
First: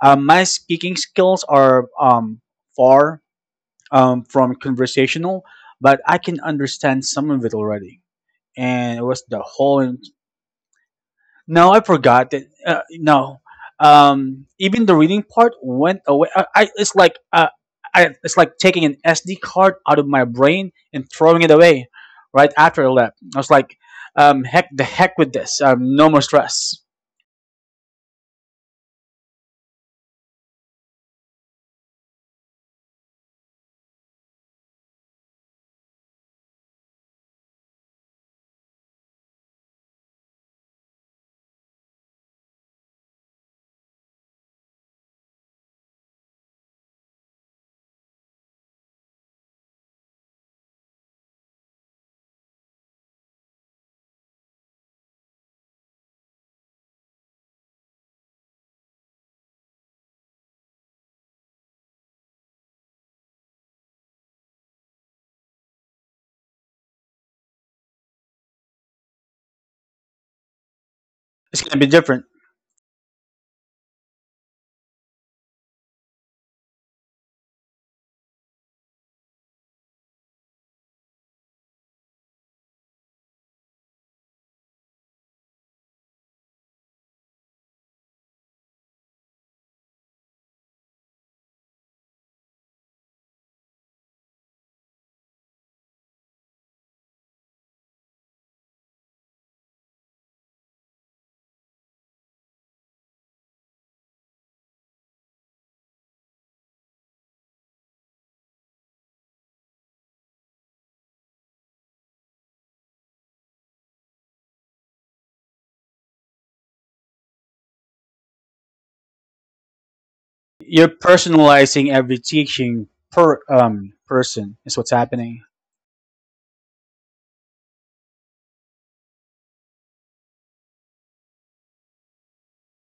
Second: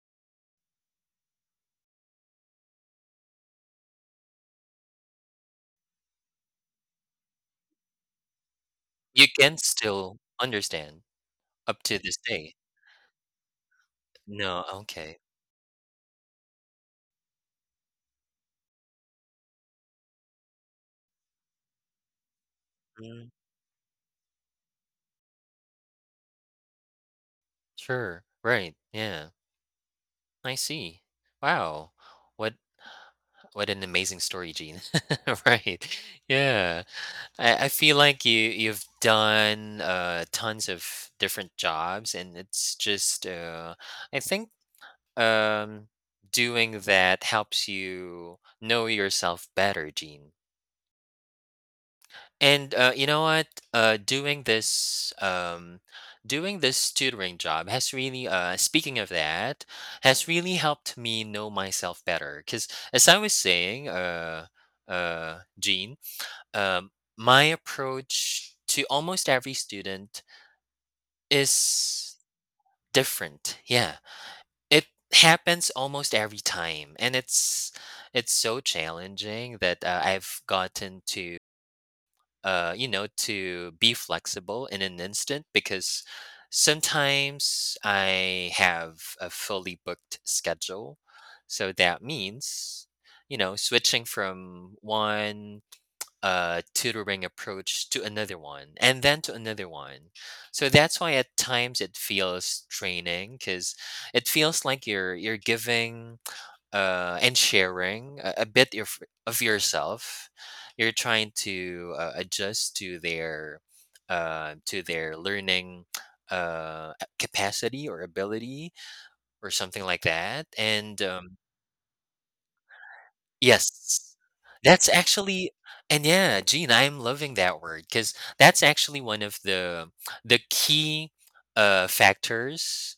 A: Um, my speaking skills are um, far um, from conversational, but I can understand some of it already. And it was
B: You
A: the
B: can
A: whole.
B: still understand
A: No, I
B: up to this
A: forgot it.
B: day.
A: Uh, no, um,
B: No,
A: even the
B: okay.
A: reading part went away. I, I It's like uh, I, it's like taking an S D card out of my brain and throwing it away right after I left.
B: Mm,
A: I was like, um, heck the heck with this. Um, no more stress.
B: sure, right, yeah, I see. Wow, what what an amazing story, Gene. Right, yeah. I I feel like you you've done, uh, tons of different jobs, and it's just, uh, I think, um, doing that helps you know yourself better, Gene. And, uh, you know what? Uh, doing this, um, doing this tutoring job has really, uh, speaking of that, has really helped me know myself better. Because as I was saying, uh, uh, Gene, um, my approach to almost every student
A: It's gonna be
B: is
A: different.
B: different. Yeah, it happens almost every time, and it's it's so challenging that uh, I've gotten to uh, you know, to be flexible in an instant, because sometimes I have a fully booked schedule. So that means, you know, switching from one uh, tutoring approach to another one and then to another one. So that's why at times it feels draining, because it feels like you're you're giving uh, and sharing a, a bit of, of yourself. You're trying to uh, adjust to their uh, to their learning uh, a- capacity or ability or something like that.
A: You're
B: And um,
A: personalizing every teaching per um
B: yes,
A: person is
B: that's
A: what's happening.
B: actually, and yeah, Gene, I'm loving that word, because that's actually one of the the key uh, factors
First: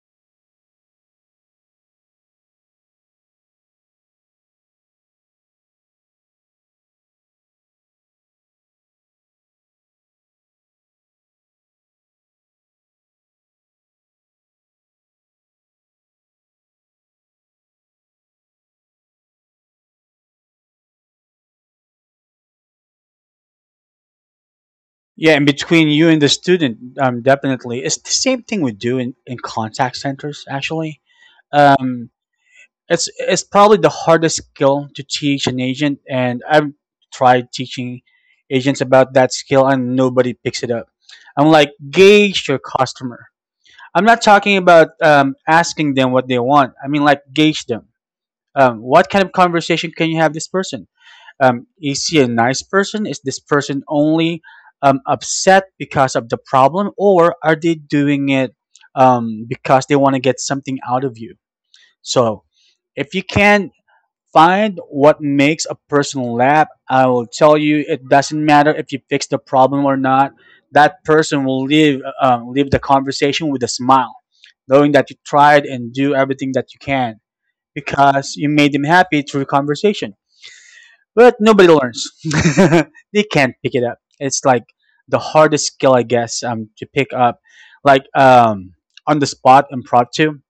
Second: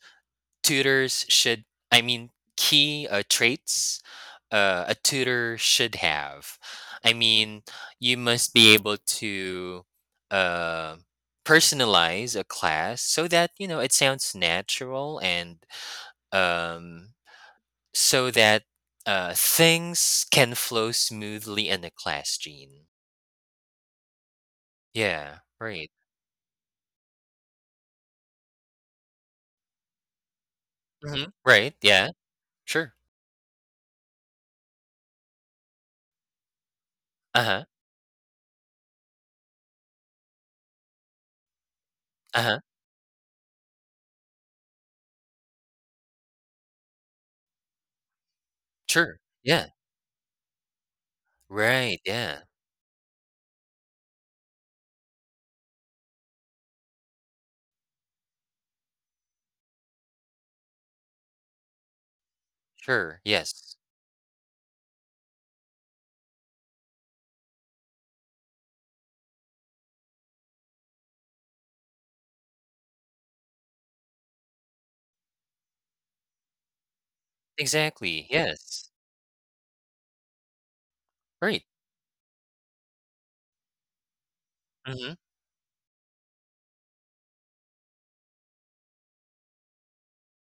B: tutors should, I mean, key uh, traits uh, a tutor should have. I mean, you must be able to uh, personalize a class, so that you know it sounds natural, and um, so that uh, things can flow smoothly in the class, Gene.
A: Yeah,
B: Yeah,
A: and between
B: right.
A: you and the student, um, definitely, it's the same thing we do in, in contact centers. Actually,
B: Hmm, right, yeah.
A: um,
B: Sure.
A: it's it's probably the hardest skill to teach an agent, and I've tried
B: Uh-huh.
A: teaching agents about that skill, and nobody picks it up. I'm like, gauge
B: Uh-huh.
A: your customer. I'm not talking about um, asking them what they want. I mean, like, gauge them. Um, what
B: Sure,
A: kind of
B: yeah.
A: conversation can you have this person? Um,
B: Right,
A: is he a
B: yeah.
A: nice person? Is this person only um, upset because of the problem, or are they doing it um, because they want to get something out of you? So, if
B: Sure,
A: you can
B: yes.
A: find what makes a person laugh, I will tell you it doesn't matter if you fix the problem or not. That person will leave um, leave the conversation with a smile, knowing that you tried and do everything that you can
B: Exactly,
A: because you made them
B: yes.
A: happy through conversation. But
B: Right.
A: nobody learns. They can't pick it up. It's like
B: Mhm.
A: the hardest skill, I guess, um, to pick up, like um, on the spot, impromptu.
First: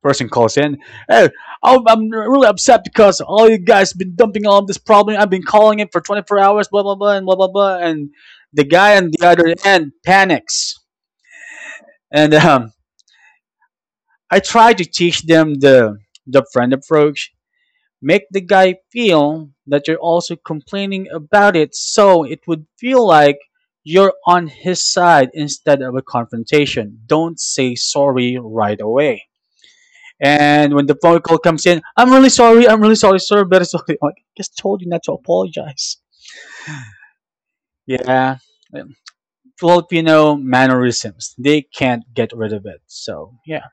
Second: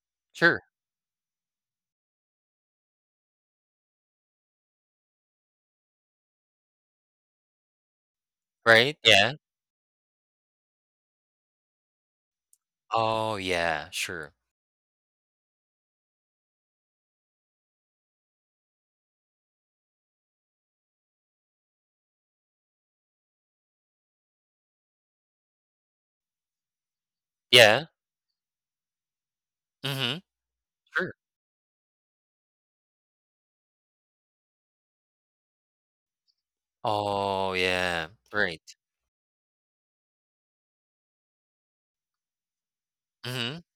A: Person calls
B: Sure.
A: in. Hey, I'm I'm really upset because all you guys been dumping all of this problem. I've been calling it for twenty-four hours, blah blah blah, and blah blah blah. And the guy
B: Right?
A: on the
B: Yeah.
A: other end panics. And um,
B: Oh, yeah, sure.
A: I try to teach them the the friend approach. Make the guy feel that you're also complaining about it so it would feel like you're on his side instead of a confrontation. Don't say
B: Yeah.
A: sorry right away.
B: Mhm.
A: And when the
B: Sure.
A: phone call comes in, I'm really sorry, I'm really sorry, sir, very sorry. I'm like, I just told you not to apologize.
B: Oh, yeah.
A: Yeah.
B: Right.
A: um, Filipino mannerisms. They can't get rid of it. So,
B: Mhm.
A: yeah.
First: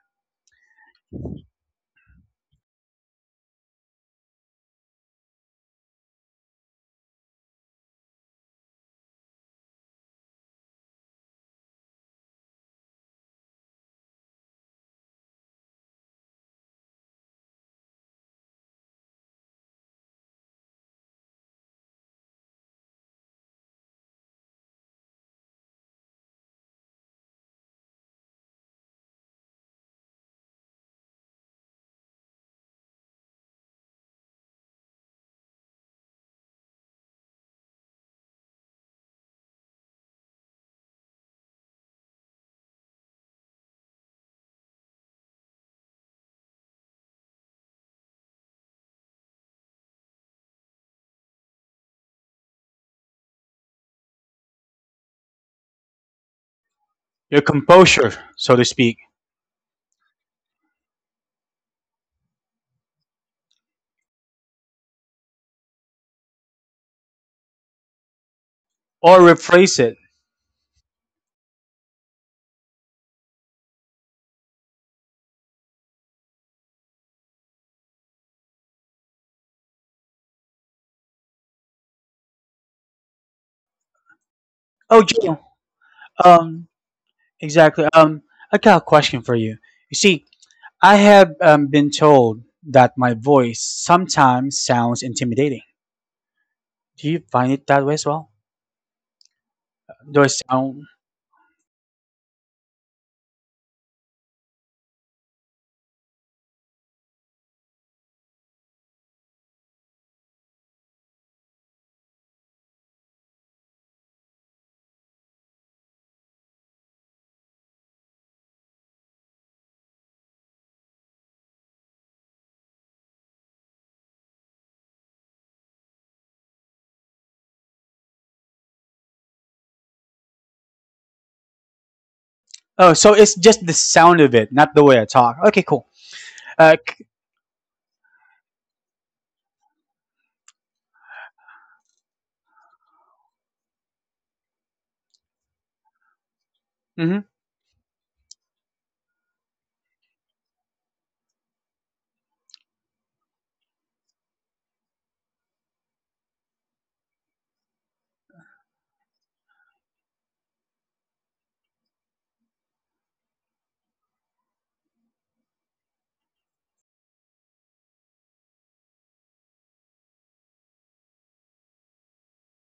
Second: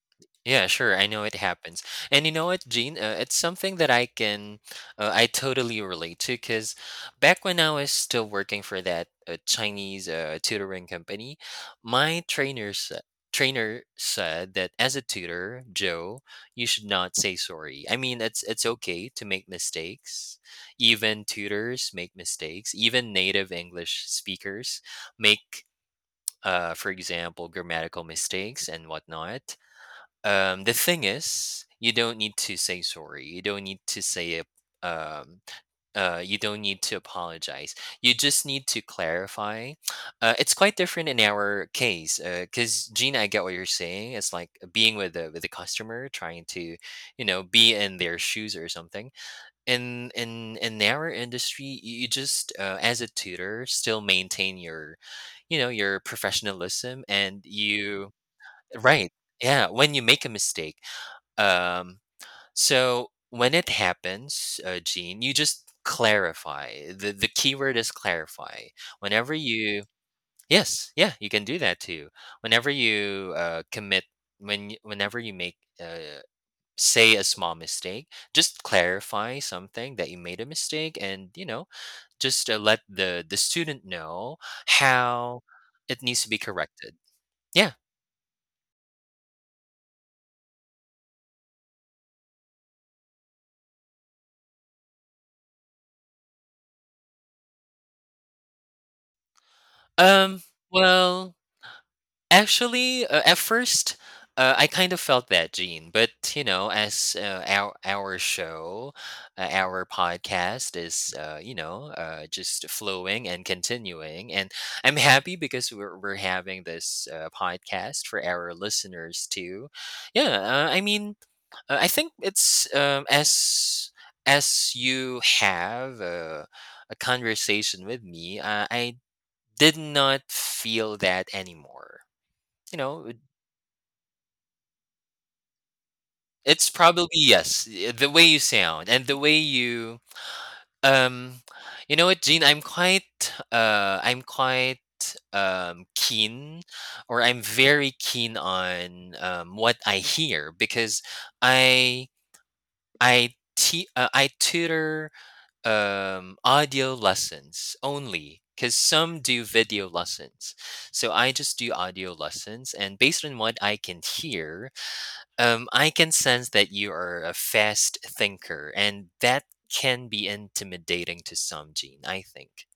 B: Yeah, sure. I know it happens. And you know what, Gene? Uh, it's something that I can, uh, I totally relate to, because back when I was still working for that uh, Chinese uh, tutoring company, my trainer, sa- trainer said that as a tutor, Joe, you should not say sorry. I mean, it's, it's okay to make mistakes. Even tutors make mistakes. Even native English speakers make, uh, for example, grammatical mistakes and whatnot. Um, the thing is, you don't need to say sorry. You don't need to say it. Um, uh, you don't need to apologize. You just need to clarify. Uh, it's quite different in our case, because Gina, I get what you're saying. It's like being with the with the customer, trying to, you know, be in their shoes or something. In in in our industry, you you just uh, as a tutor still maintain your, you know, your professionalism,
A: Your
B: and
A: composure,
B: you
A: so to speak,
B: right, yeah, when you make a mistake. um, so when it happens, uh, Gene, you just clarify. The the keyword is clarify.
A: or
B: Whenever
A: rephrase
B: you
A: it.
B: yes, yeah, you can do that too. Whenever you uh, commit, when y- whenever you make, uh, say a small mistake, just clarify something that you made a mistake, and you know, just uh, let the the student know
A: Oh, Joe.
B: how it needs to be
A: Um,
B: corrected. Yeah.
A: exactly. Um, I got a question for you. You see, I have um, been told that my voice sometimes sounds intimidating. Do you find it that way as well? Do I
B: Um.
A: sound?
B: Well. Actually, uh, at first, uh, I kind of felt that, Gene. But you know, as uh, our our show, uh, our podcast is, uh, you know, uh, just flowing and continuing, and I'm happy because we're we're having this uh, podcast for our listeners too. Yeah, uh, I mean, uh, I think it's um, as as you have a, a conversation with me, uh, I did not feel that anymore, you
A: Oh,
B: know.
A: so it's just the sound of it, not the way I talk. Okay, cool.
B: It's
A: Uh,
B: probably yes, eh, the way you sound and the way you um, you know what, Gene, I'm quite, uh, I'm quite, um, keen
A: mm-hmm.
B: or I'm very keen on, um, what I hear, because I I te uh, I tutor, um, audio lessons only because some do video lessons. So I just do audio lessons, and based on what I can hear um, I can sense that you are a fast thinker, and that can be intimidating to some, Gene, I think.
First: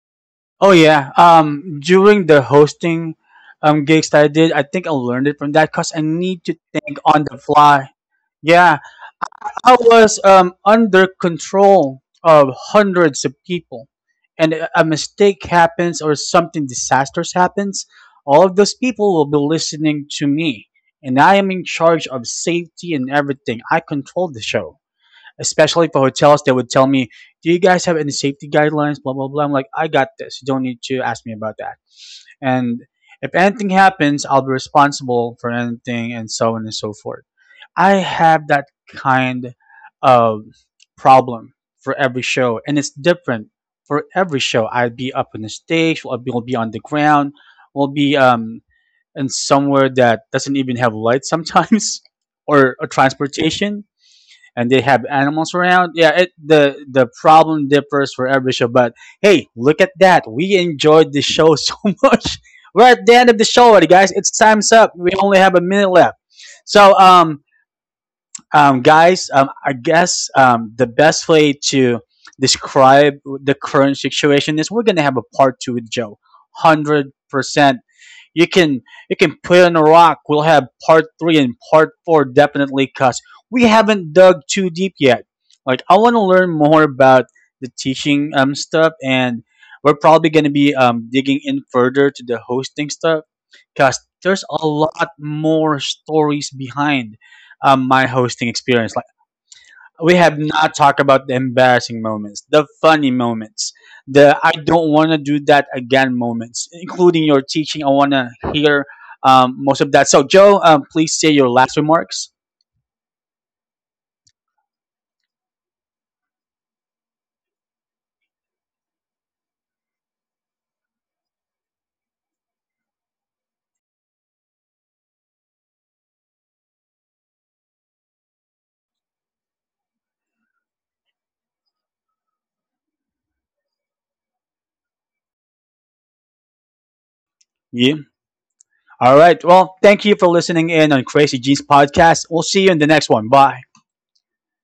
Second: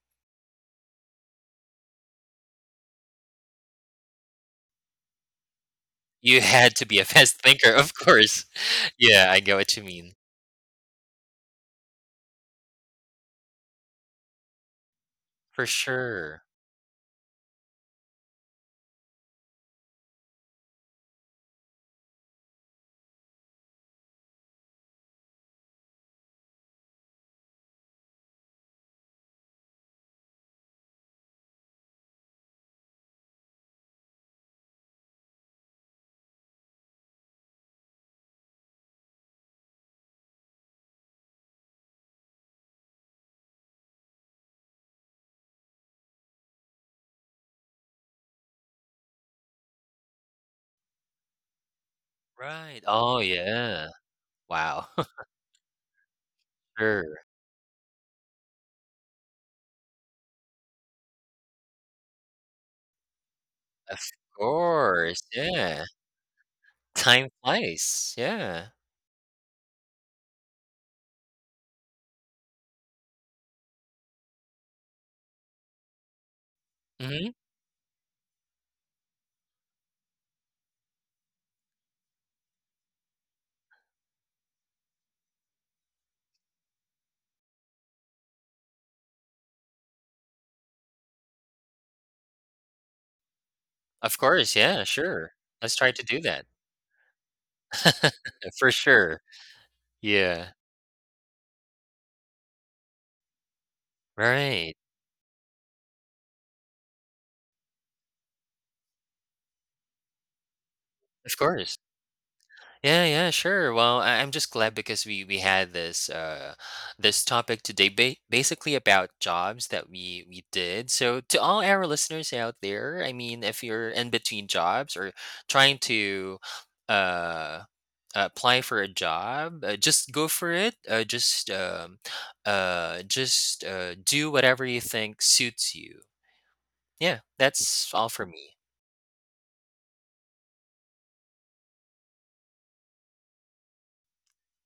A: Oh yeah. Um, during the hosting um gigs that I did, I think I learned it from that because I
B: You
A: need to
B: had to be
A: think
B: a
A: on the
B: fast thinker,
A: fly.
B: of course.
A: Yeah,
B: Yeah, I get what
A: I
B: you mean.
A: was um under control of hundreds of people, and a a mistake
B: For
A: happens or
B: sure.
A: something disastrous happens, all of those people will be listening to me, and I am in charge of safety and everything. I control the show, especially for hotels. They would tell me, "Do you guys have any safety guidelines?" Blah blah blah. I'm like, "I got this. You don't need to ask me about that." And if anything happens, I'll be responsible for anything, and so on and so forth. I have that kind of problem for every show, and it's different for every show. I'll be up on the stage, we'll be, we'll be on the ground, we'll be um, in somewhere that doesn't even have light sometimes, or,
B: Right.
A: or
B: Oh,
A: transportation,
B: yeah.
A: and they
B: Wow.
A: have animals around. Yeah, it, the the
B: Sure.
A: problem differs for every show. But hey, look at that! We enjoyed the show so much. We're at the end of the show already,
B: Of
A: guys. It's time's up. We
B: course.
A: only have a
B: Yeah.
A: minute left. So
B: Time
A: um,
B: flies. Yeah.
A: um, Guys, um, I guess um, the best way to describe the current situation is we're gonna have a part two with Joe. Hundred
B: Hmm.
A: percent. You can you can put on a rock. We'll have part three and part four definitely because we haven't dug too deep yet. Like I want to learn more about the teaching um stuff, and we're probably gonna be um digging in further to the hosting stuff, cause
B: Of
A: there's
B: course.
A: a
B: Yeah,
A: lot
B: sure. Let's
A: more
B: try to do that.
A: stories behind um, my hosting
B: For
A: experience. Like
B: sure.
A: we have
B: Yeah.
A: not talked about the embarrassing moments, the funny moments, the I
B: Right.
A: don't want to do that again moments, including your teaching. I want to hear um, most of that. So, Joe, um, please say
B: Of
A: your
B: course.
A: last remarks.
B: Yeah, yeah, sure. Well, I- I'm just glad because we we had this uh this topic today, ba basically about jobs that we we did. So to all our listeners out there, I mean, if you're in between jobs or trying to uh apply for a job, uh, just go for it. Uh, just um uh just uh do whatever you think suits you. Yeah, that's
A: Yeah.
B: all for me.
A: All right. Well, thank you for listening in on Crazy Jeans podcast. We'll see you in the next one. Bye.